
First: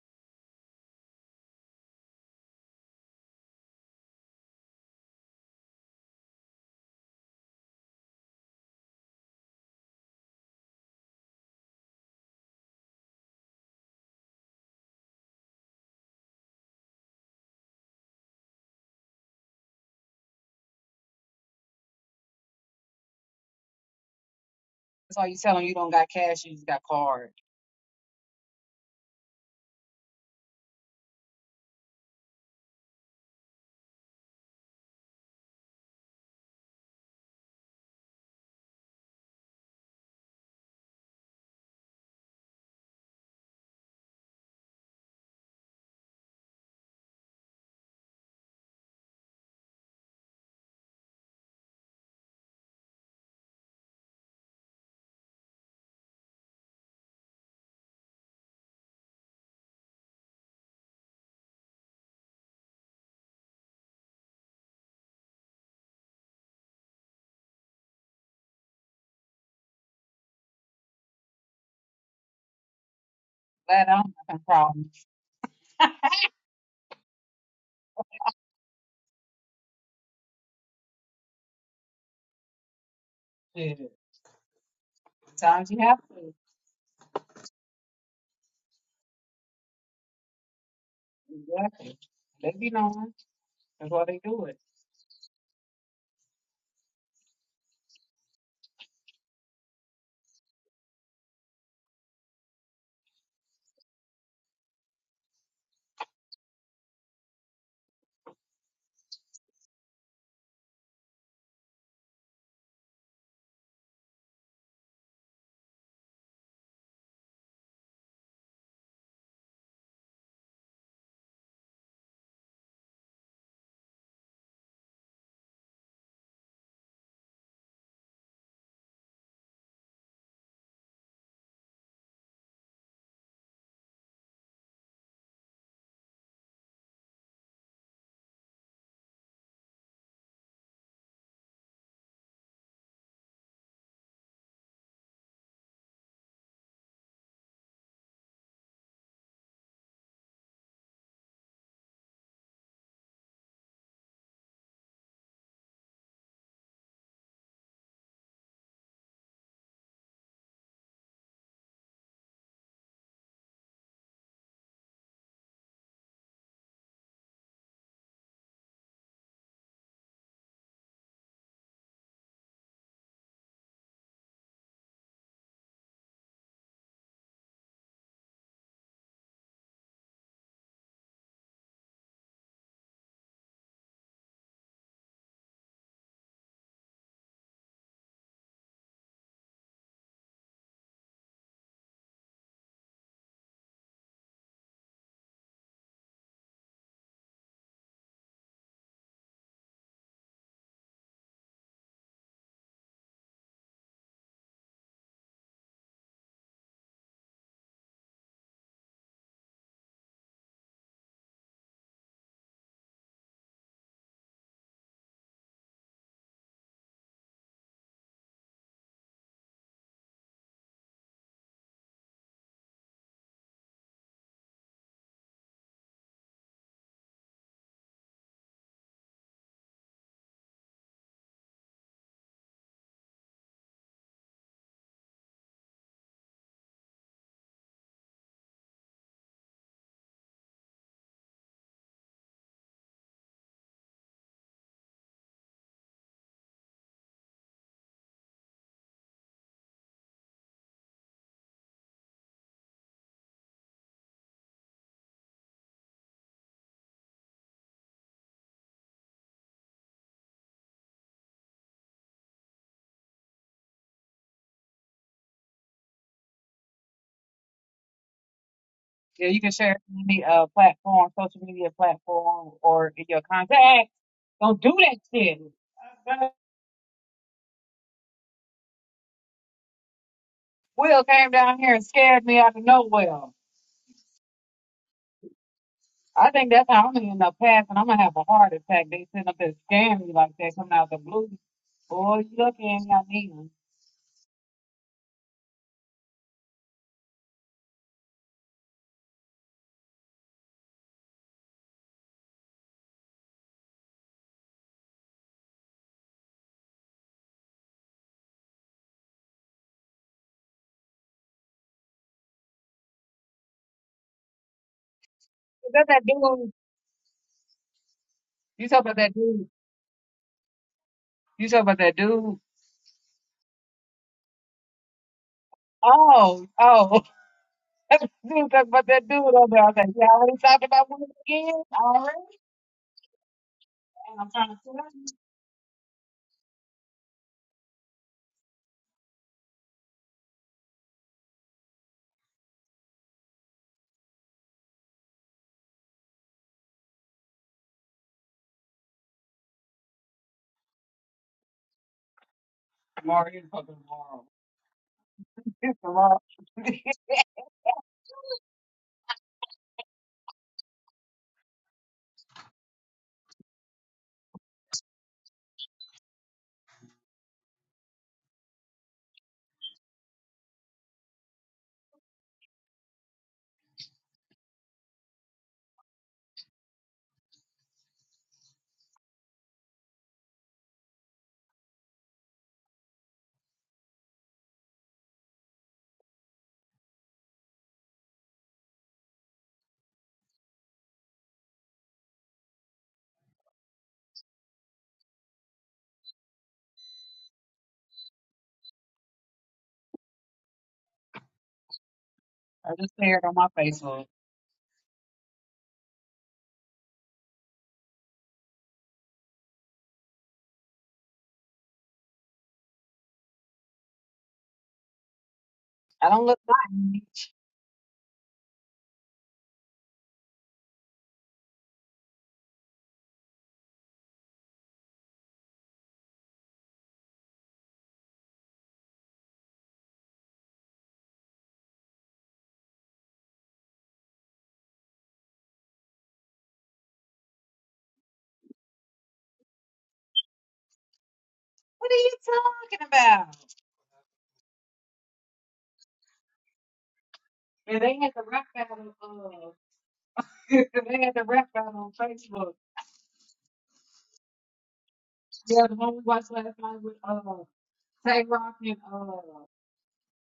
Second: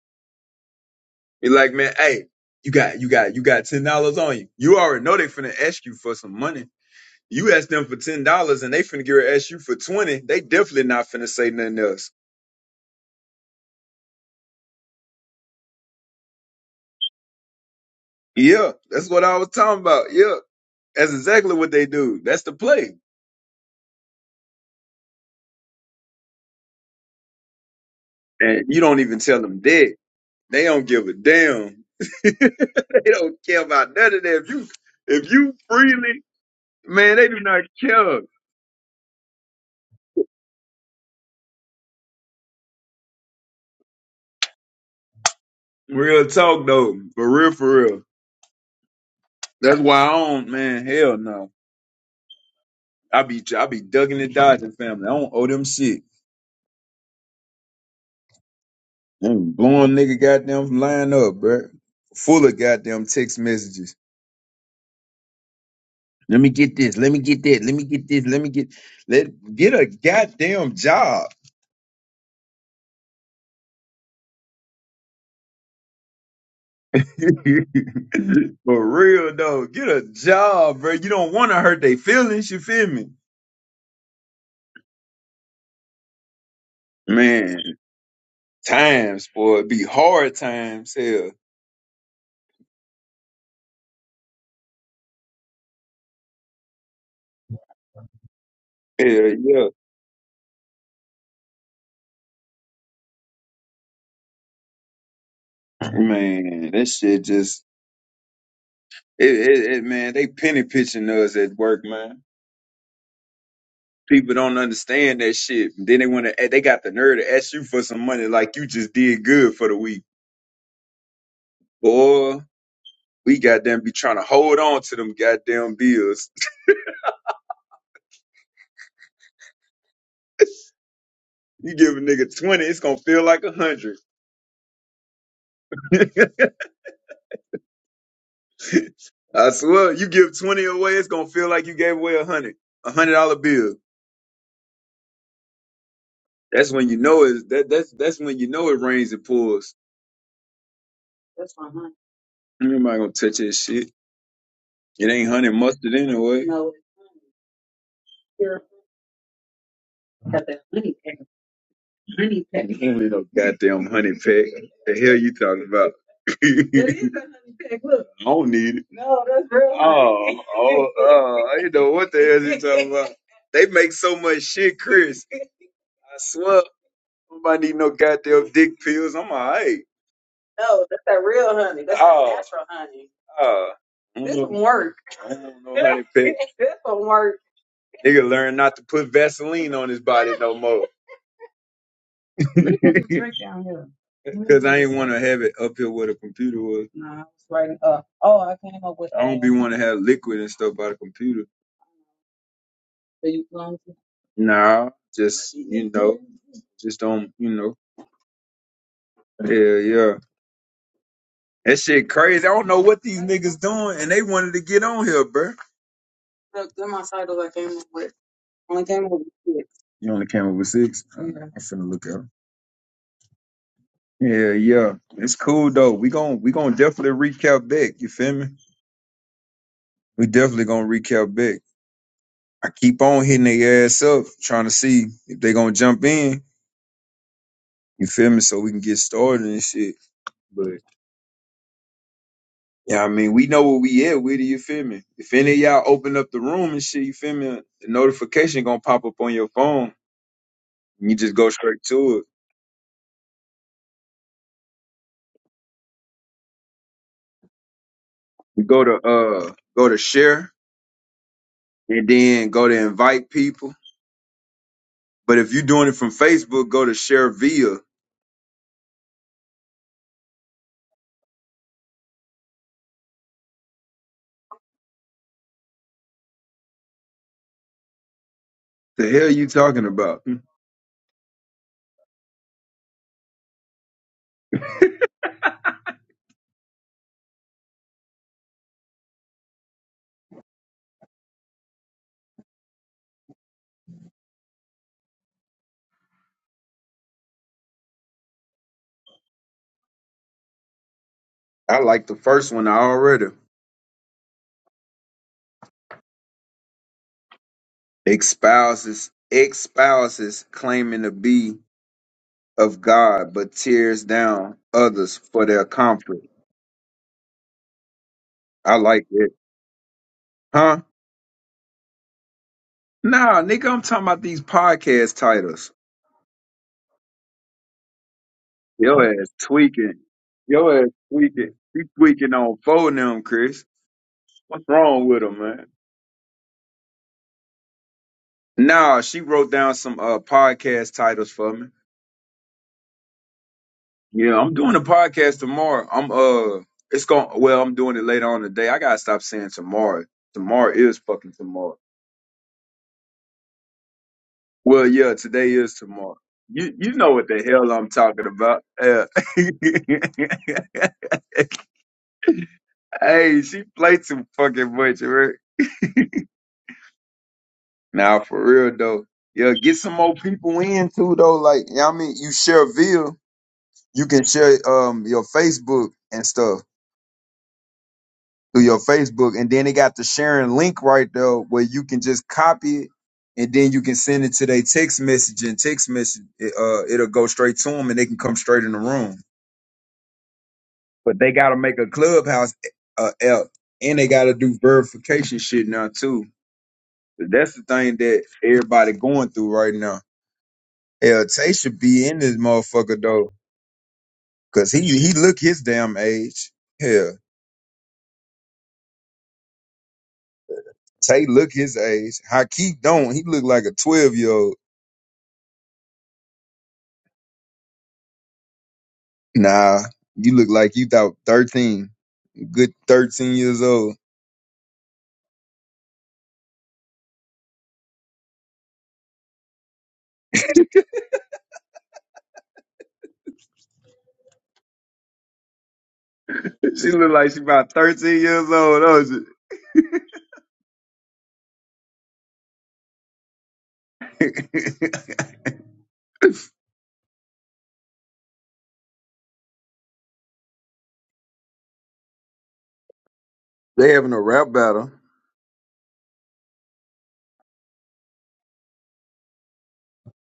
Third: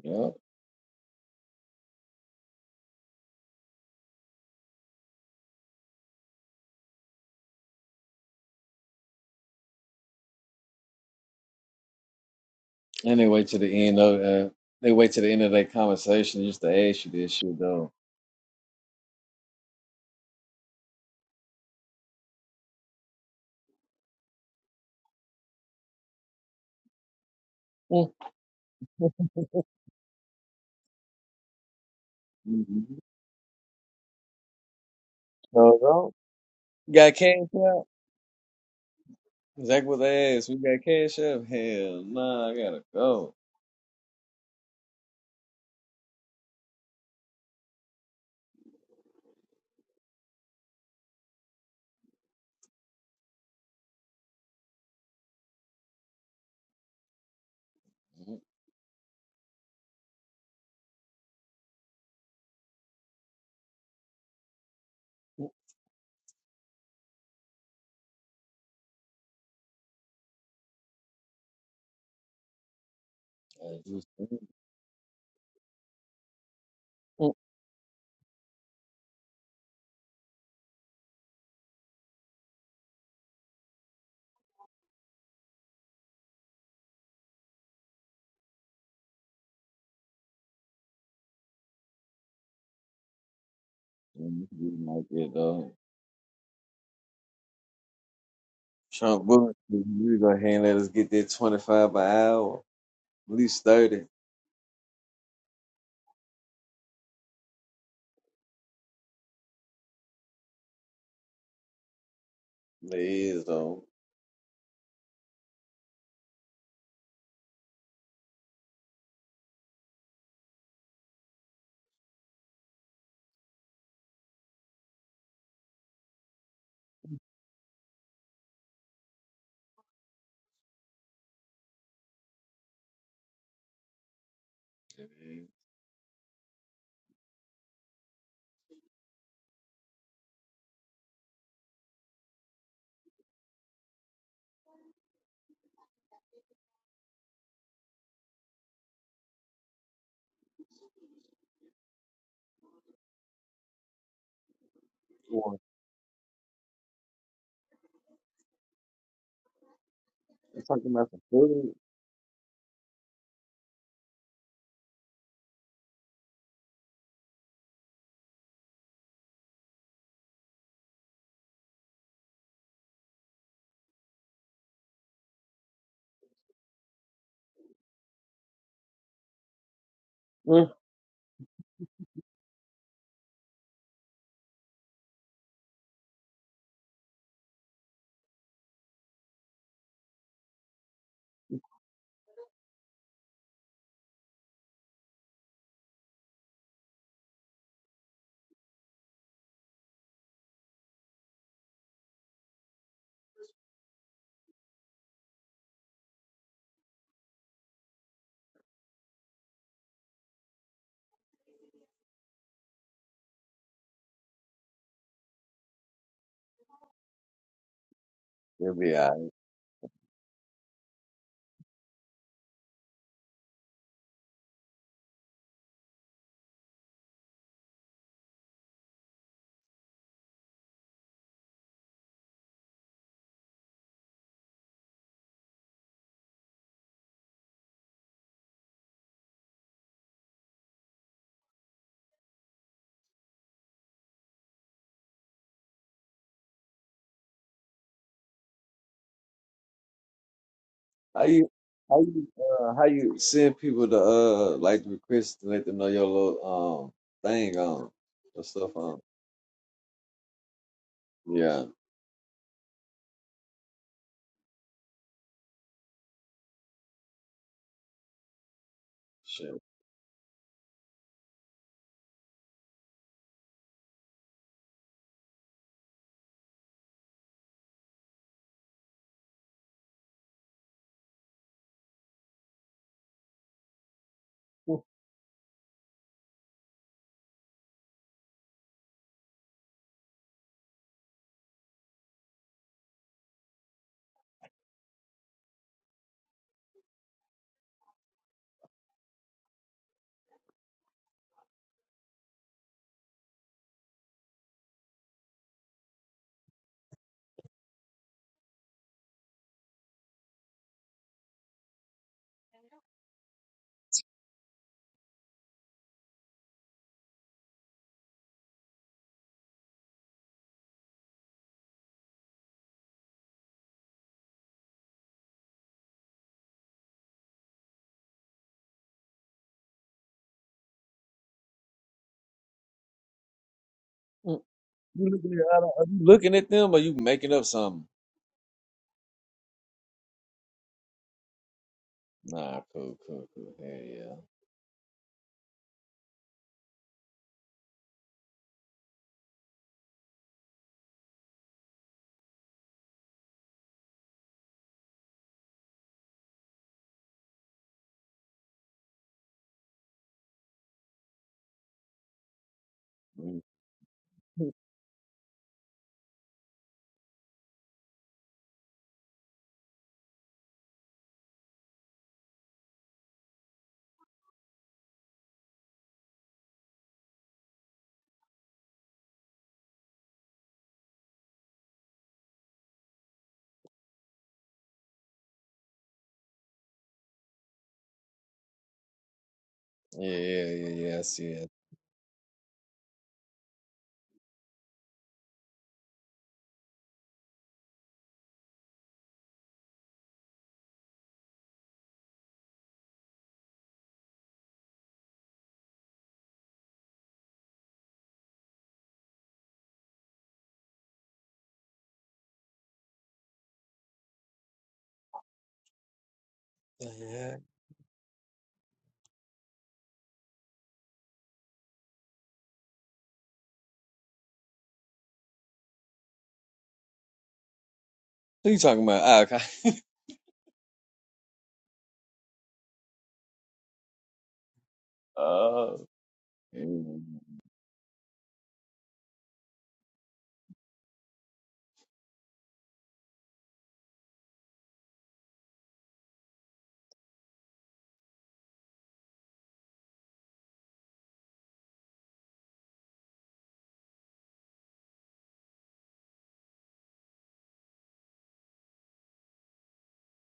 Yep.
You're like, man, hey, you got you got you got ten dollars on you. You already know they finna ask you for some money. You ask them for ten dollars and they finna get ready to ask you for twenty, they definitely not finna say nothing else.
And they wait to the end of uh, they wait to the end of their conversation just to ask you this shit though.
Yeah, that's what I was talking about. Yeah. That's exactly what they do. That's the play.
why you tell them you don't got cash, you just got card.
And you don't even tell them that. They don't give a damn. they
Mm-hmm.
don't care about none of that. If you if you
So though,
freely
you got
man, they
cash
do not
out?
care.
Exactly. what they asked? We got cash out? Hell nah, I gotta go.
Real talk though. For real, for real. That's why I don't man, hell no. I be I be ducking and dodging family. I don't owe them shit.
Mhm.
And blowing nigga goddamn line up, bro. Full of goddamn text messages. Let me get this. Let me get that. Let me get this. Let me get let get a goddamn job.
I
Glad I
just
don't
Mhm.
have a problem.
For real though. Get a job, bro. You don't wanna hurt their feelings, you feel me?
Shit. Sometimes you have to.
Man, times, boy, it be hard times, hell.
Exactly. They be knowing. That's why they do
Mhm.
it.
You like it though. Trump
Hell
Booker,
yeah.
you go ahead and let us get that twenty five by hour. At least 30.
Man, that shit just it, it, it man, they penny pitching us at work, man.
They is, though.
People don't understand that shit. Then they want to. They got the nerve to ask you for some money, like you just did good for the week, boy. We goddamn be trying to hold on to them goddamn bills. You give a nigga twenty, it's gonna feel like a hundred.
Man.
I swear, you give twenty away, it's gonna feel like you gave away a hundred, a hundred dollar bill. That's when you know it. That that's that's when you know it rains and pours. Ain't Nobody gonna touch that shit. It ain't honey
Well,
mustard anyway.
I'm talking about some food.
You ain't no goddamn honey pack. The hell you talking about? That I don't need it. Oh, oh, oh! I don't know what the hell you talking about. They make so much shit, Chris. I swear, nobody need no goddamn dick pills. I'm alright.
Mm.
oh. Oh, oh. know, I don't know honey pack. Nigga learn not to put Vaseline on his body no more. Cause I ain't want to have it up here where the computer was. I don't be want to have liquid and stuff by the computer. Nah, just you know, just don't you know. Yeah, yeah. That shit crazy. I don't know what these niggas doing, and they wanted to get on here, bruh.
It'll be all right.
You only came up with six. Uh, I'm finna look at 'em. Yeah, yeah. It's cool though. We gon' we gon' definitely recap back. You feel me? We definitely gonna recap back. I keep on hitting their ass up, trying to see if they gonna jump in. You feel me? So we can get started and shit. But yeah, I mean, we know where we at with it. You feel me? If any of y'all open up the room and shit, you feel me? The notification gonna pop up on your phone. And you
How
just
you,
go straight
how
to it.
you, uh, how you send people to, uh, like request to let them know your little, um, thing on, your
You
stuff
go to
on?
uh, go to share,
Yeah.
and then go to invite people. But if you're doing it from Facebook, go to share via.
Yeah, you can
Shit.
share any uh, platform, social media platform, or in your contacts. Don't do that shit.
The hell you talking about?
Will came down here and scared me out of nowhere. I think that's how I'm gonna end up passing. I'm gonna have a heart attack. They sitting up there scaring me like that coming out the blue. Boy, you lucky I ain't got me. one.
I like the first one already. espouses espouses claiming to be of God, but tears down others for their
Is that that
comfort.
dude? You
I
talk about
like
that
it,
dude.
huh?
You talk about that dude.
Nah, nigga, I'm talking about these podcast titles.
Oh, oh. Dude, talk about
Yo
that dude
ass
over there. Okay,
tweaking.
yeah, I was like, you already talked
Yo ass
about women
tweaking.
again?
He
Already?
tweaking on four of them, Chris.
And I'm
Mm.
trying to
What's
tell
You
you.
wrong with
looking
him,
at, I
man?
don't- are you looking at them or you making up something?
Nah, she wrote down some uh podcast titles for me.
Nah, cool, cool, cool. Yeah, yeah.
Yeah, I'm doing a podcast tomorrow. I'm uh, it's going. Well, I'm doing it later on today. I gotta stop saying tomorrow. Tomorrow is fucking tomorrow.
Tomorrow is fucking tomorrow.
Well, yeah, today is
It's a
tomorrow. You you know what the hell I'm talking about. Yeah.
Mm.
hey, she played too fucking much, right? Now, for real though, yeah, get some more people in too though. Like, you know what I mean, you share Ville, you can share um your Facebook and stuff through your Facebook, and then they got the sharing link right there where you can just copy it. And then you can send it to their text message and text message. It, uh, it'll go straight to them, and they can come straight in the room.
Yeah, yeah, yeah, yeah. I
but
see
they got
it.
to make a clubhouse uh, app, and they got to do verification shit now too. That's the thing that everybody going through right now. Hell, Tay should be in this
I just
motherfucker
stared
though,
on my Facebook.
cause he he look his damn age. Hell, Tay look his age. Hakeem don't. He look like a twelve year old.
I don't look my age.
Yeah.
Nah, you look like you about thirteen. Good thirteen years old.
Who you talking about? Ah, okay. Oh.
she look
Mm.
like she about thirteen years old. Don't
What are you talking about?
she?
And they had the rap battle. Uh, they had the rap battle on Facebook.
they having a rap battle.
Yeah, the one we watched last night with uh, Tay Rock and uh,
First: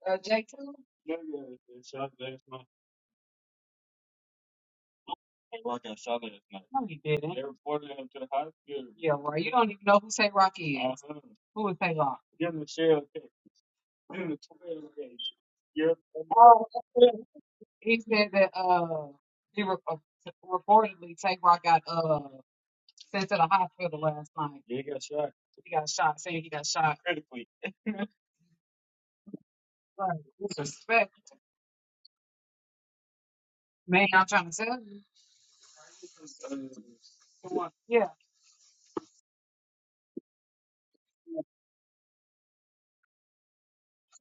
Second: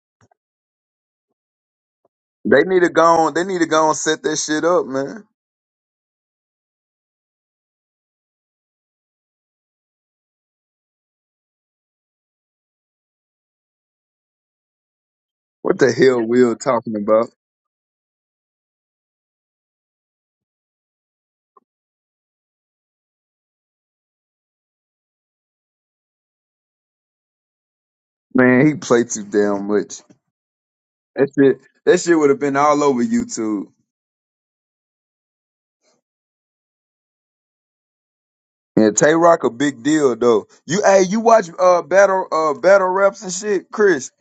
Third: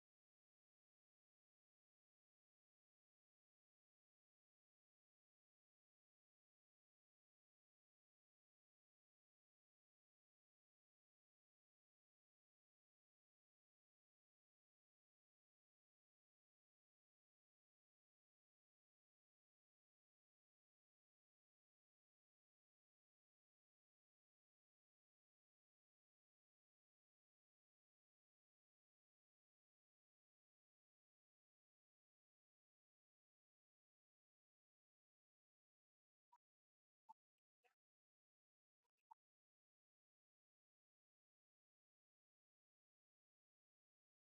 Uh, J two? No, yeah, they shot last
They
night.
need to go on. They need to go and set that shit up, man.
Rock got shot last night. No, he didn't. They reported him to the hospital. Yeah, well, you don't even know who Tay Rock is. Uh-huh. Who is Tay Rock? Give him the shell case. Give him the twelve case.
What the
Yeah.
hell Will
Oh,
talking
okay.
about?
he said that uh he re- uh, reportedly Tay Rock got uh sent to the hospital last night. Yeah, he got shot. He got shot. Saying he got shot critically.
Man, he played too damn much.
Right. Disrespect,
That shit. That shit would have been all over YouTube.
man. I'm trying to tell you. Uh, Come on. Yeah.
Yeah, Tay Rock a big deal though. You hey, you watch uh battle uh battle raps and shit, Chris.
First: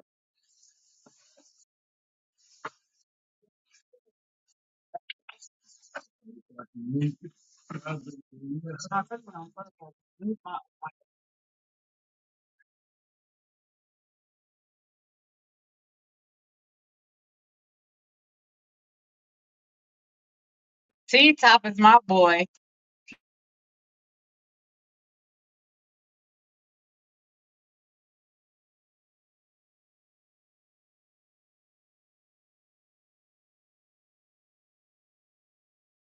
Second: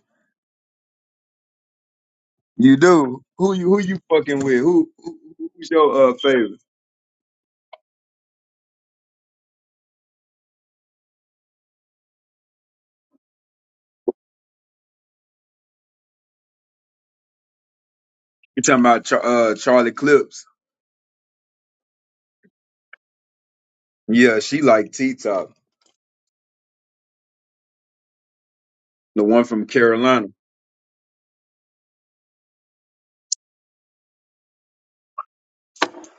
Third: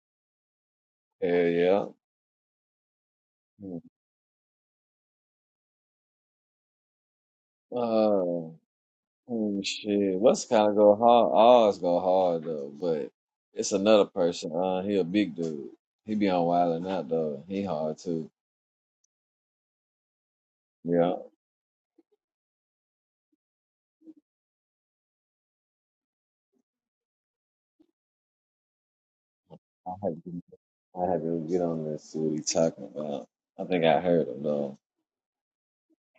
Hell yeah.
You do. Who you who
Mm.
you fucking with? Who, who who's your uh favorite?
Uh, Oh shit, West kind of go hard. Oz go hard though, but it's another person. Uh, he a big dude. He be on Wild and Out though. He hard too.
You talking about Char- uh Charlie Clips?
Yeah,
T Top is my boy.
Yeah, she like T Top, the one from
I had
Carolina.
to, I had to get on this. See what he talking about. I think I heard him though.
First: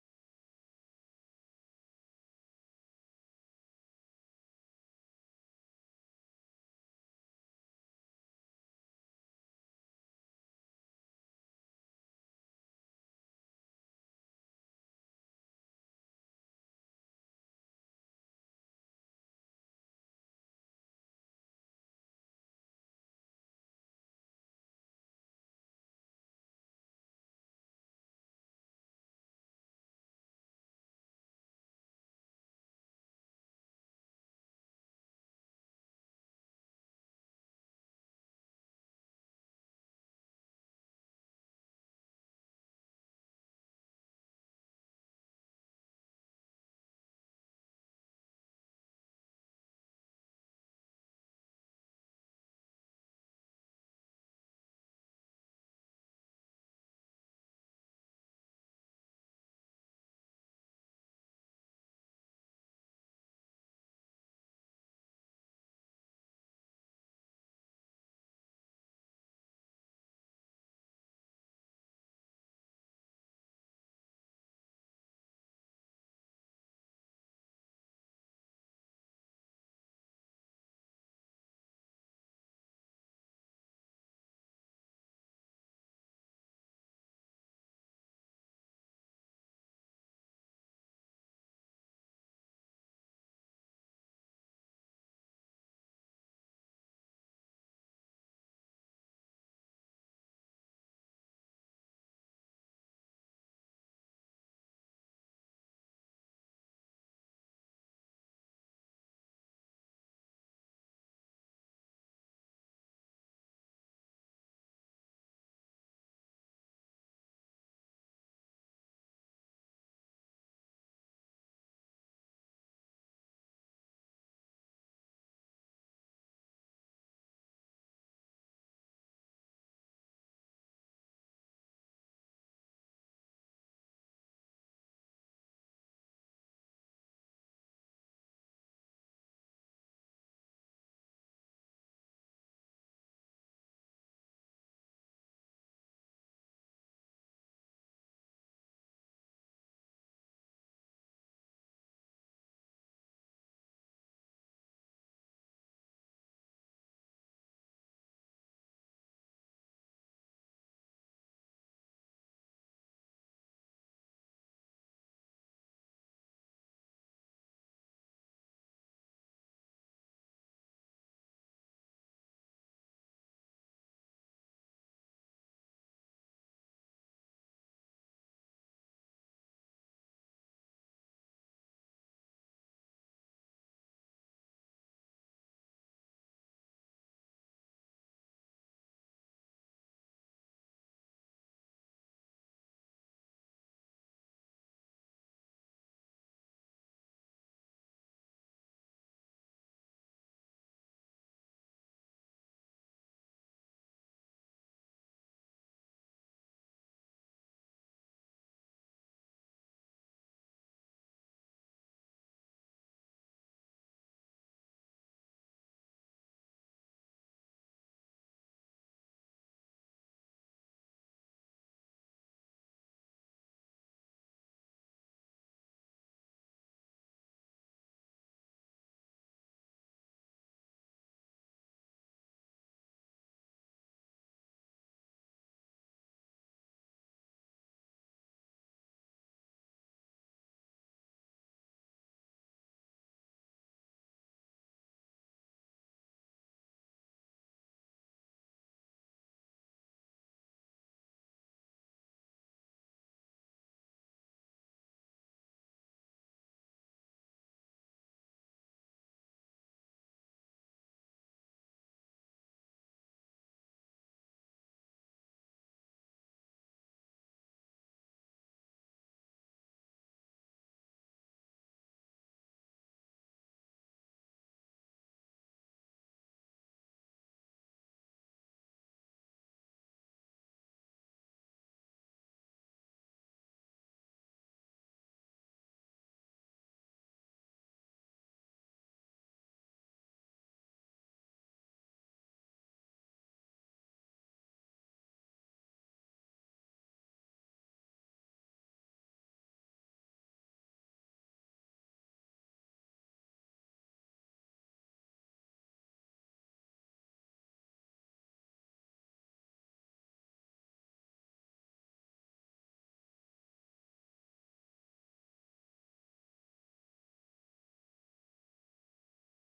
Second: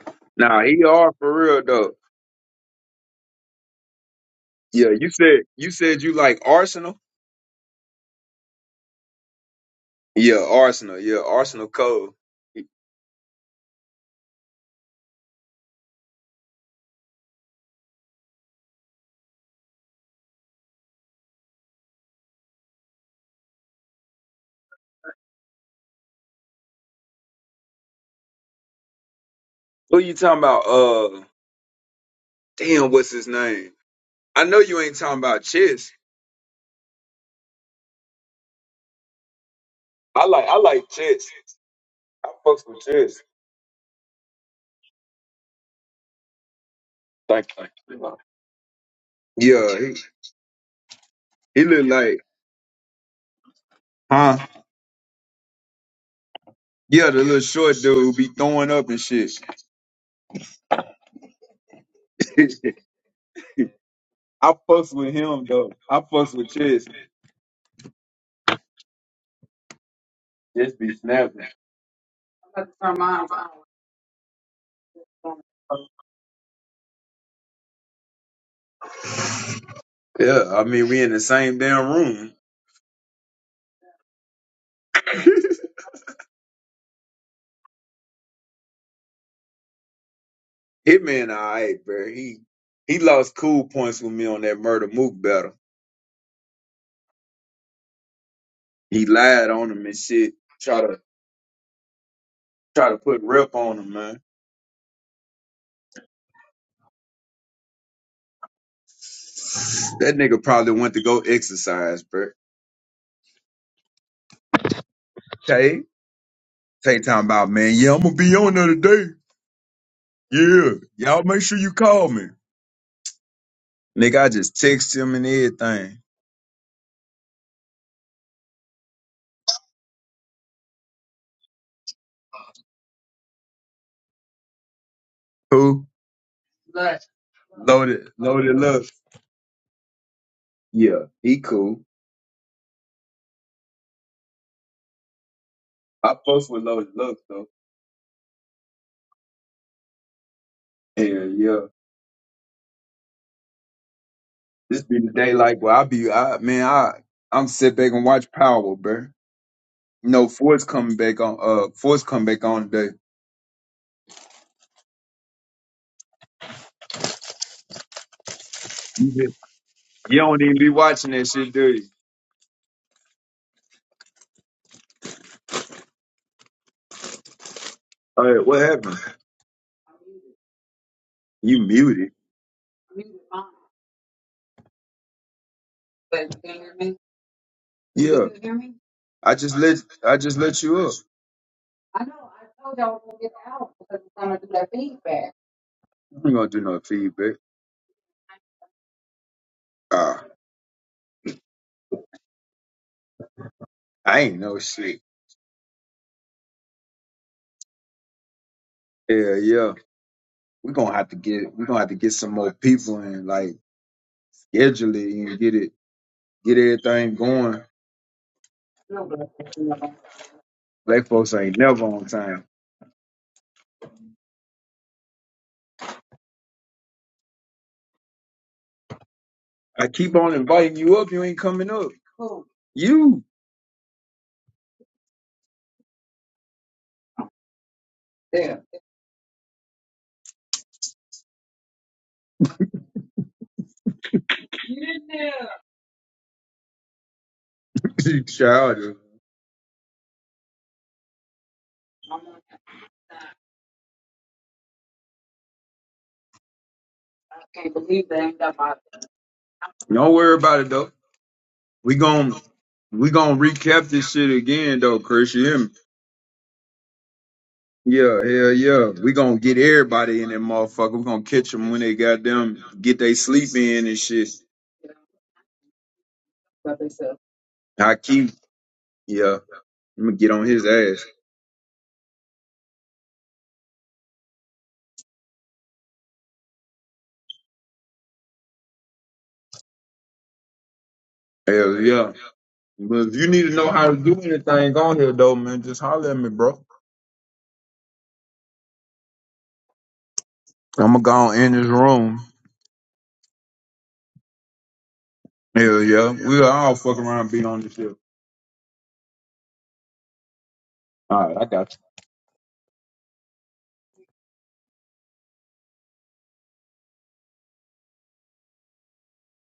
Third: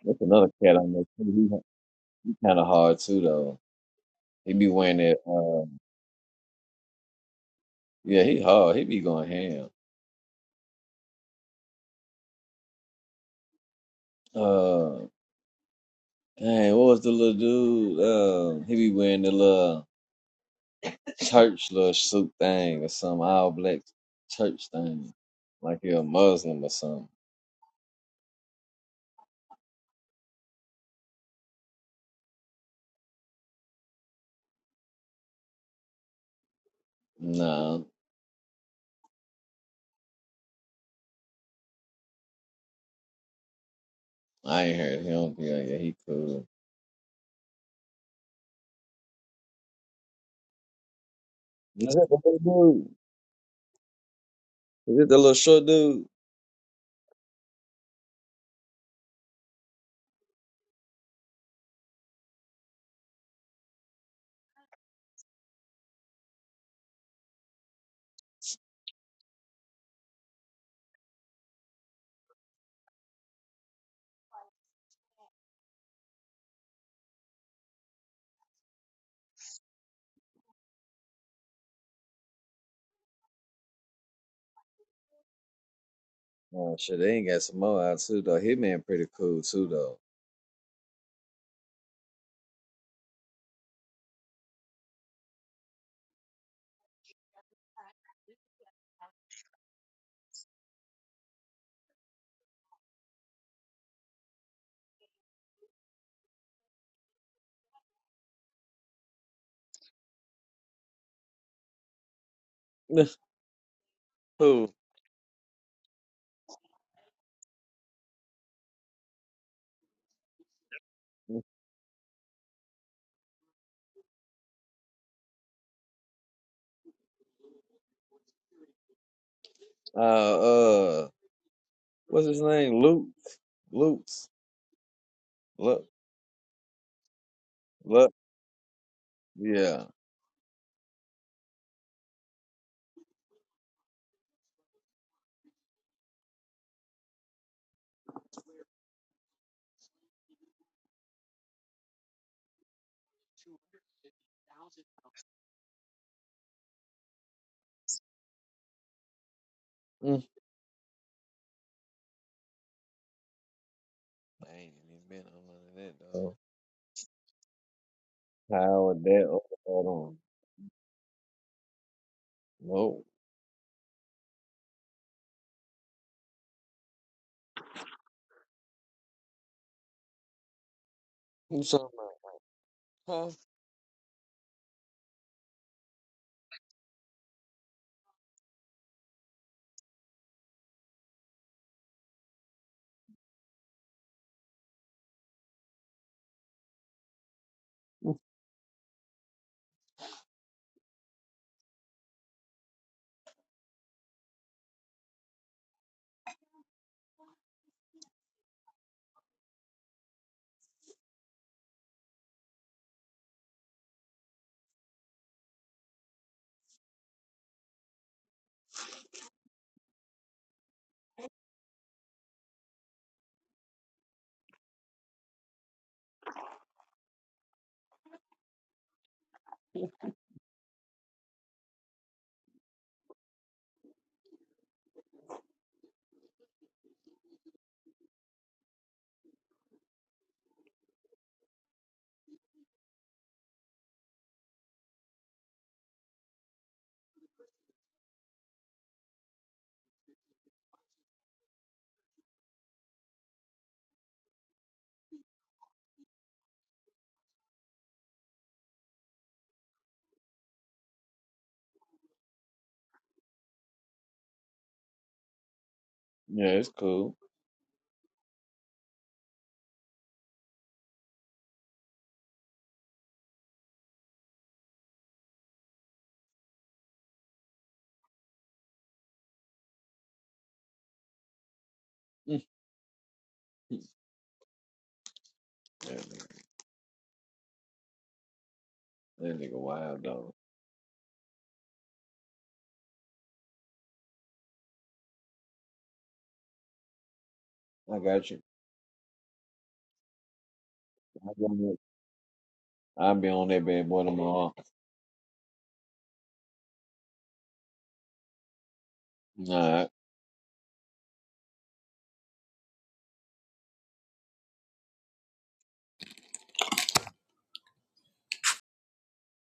There's another
Nah,
cat
he
on there
are for
too.
real though.
He, he kind of hard too though. He be
Yeah,
wearing
you
that.
said
Uh,
you said you like Arsenal.
yeah, he hard. He be going ham.
Yeah, Arsenal. Yeah, Arsenal Cole.
Uh, dang, what was the little dude? Um, he be wearing the little. church little suit thing or some all black church thing, like he a Muslim or something.
Who you talking about? Uh, damn, what's his name? I know you ain't talking about Chess.
Nah,
I like, I like Chess. I fucks with Chess.
I ain't heard him be like, yeah, he cool.
Thank you. Yeah, he, he look
Is that the
like,
little dude?
huh?
Is it the little short dude?
Yeah, the little short dude who be throwing up and shit. I fucks with him though. I fucks with Chess. Chess be snapping. Yeah, I mean we in the same damn room.
Oh shit, they ain't got some more out too though. Hitman pretty cool too
Hitman, alright, bro. He he lost cool points with me on that murder mook battle. He lied on him and shit. Try to try to put rep on him, man. That nigga probably went to go exercise, bro.
though. Who?
Tay, Tay talking about, man, yeah, I'm gonna be on there today. Yeah, y'all make sure you call me. Nigga, I just text him and everything.
Uh, uh, what's his name? Luke. Luke's. Look,
Cool. Loaded,
look,
loaded love.
yeah.
Yeah, he cool. I post with loaded love though. Yeah, yeah. This be the day like where I be, I man, I I'm sit back and watch Power, bro.
Mm.
No, Ford's coming back on. Uh, Ford's coming back on
I ain't even been on none of that though. How would
today.
that? Oh, Hold on.
You don't even be watching that shit, do you?
Nope.
All right, what happened? You
Who's talking
muted.
about? Huh?
Yeah. hear me? I just let I just let you up. I ain't gonna do no feedback. Ah, I ain't no shit. Yeah, yeah. We're gonna have to get we're gonna have to get some more people and like schedule it and get it get everything going. Black folks ain't never on time. I keep on inviting you up, you ain't coming up. You you child. Don't worry about it though. We gon' we gonna recap this shit again though, Chris. You hear me?
Yeah, it's cool.
Yeah, hell yeah. We gonna get everybody in that motherfucker. We gonna catch them when they got them get they sleep in and shit. Hakeem, yeah, I'm gonna get on his ass.
that nigga that nigga wild though.
Hell yeah. But if you need to know how to do anything on here though, man, just holler at me, bro.
I got you.
I'm gonna go
I'll
on
be
in
on
this
that
room.
I'll be on that bad boy tomorrow.
Hell yeah. We all fuck around and be on this shit.
All right.
All right, I got.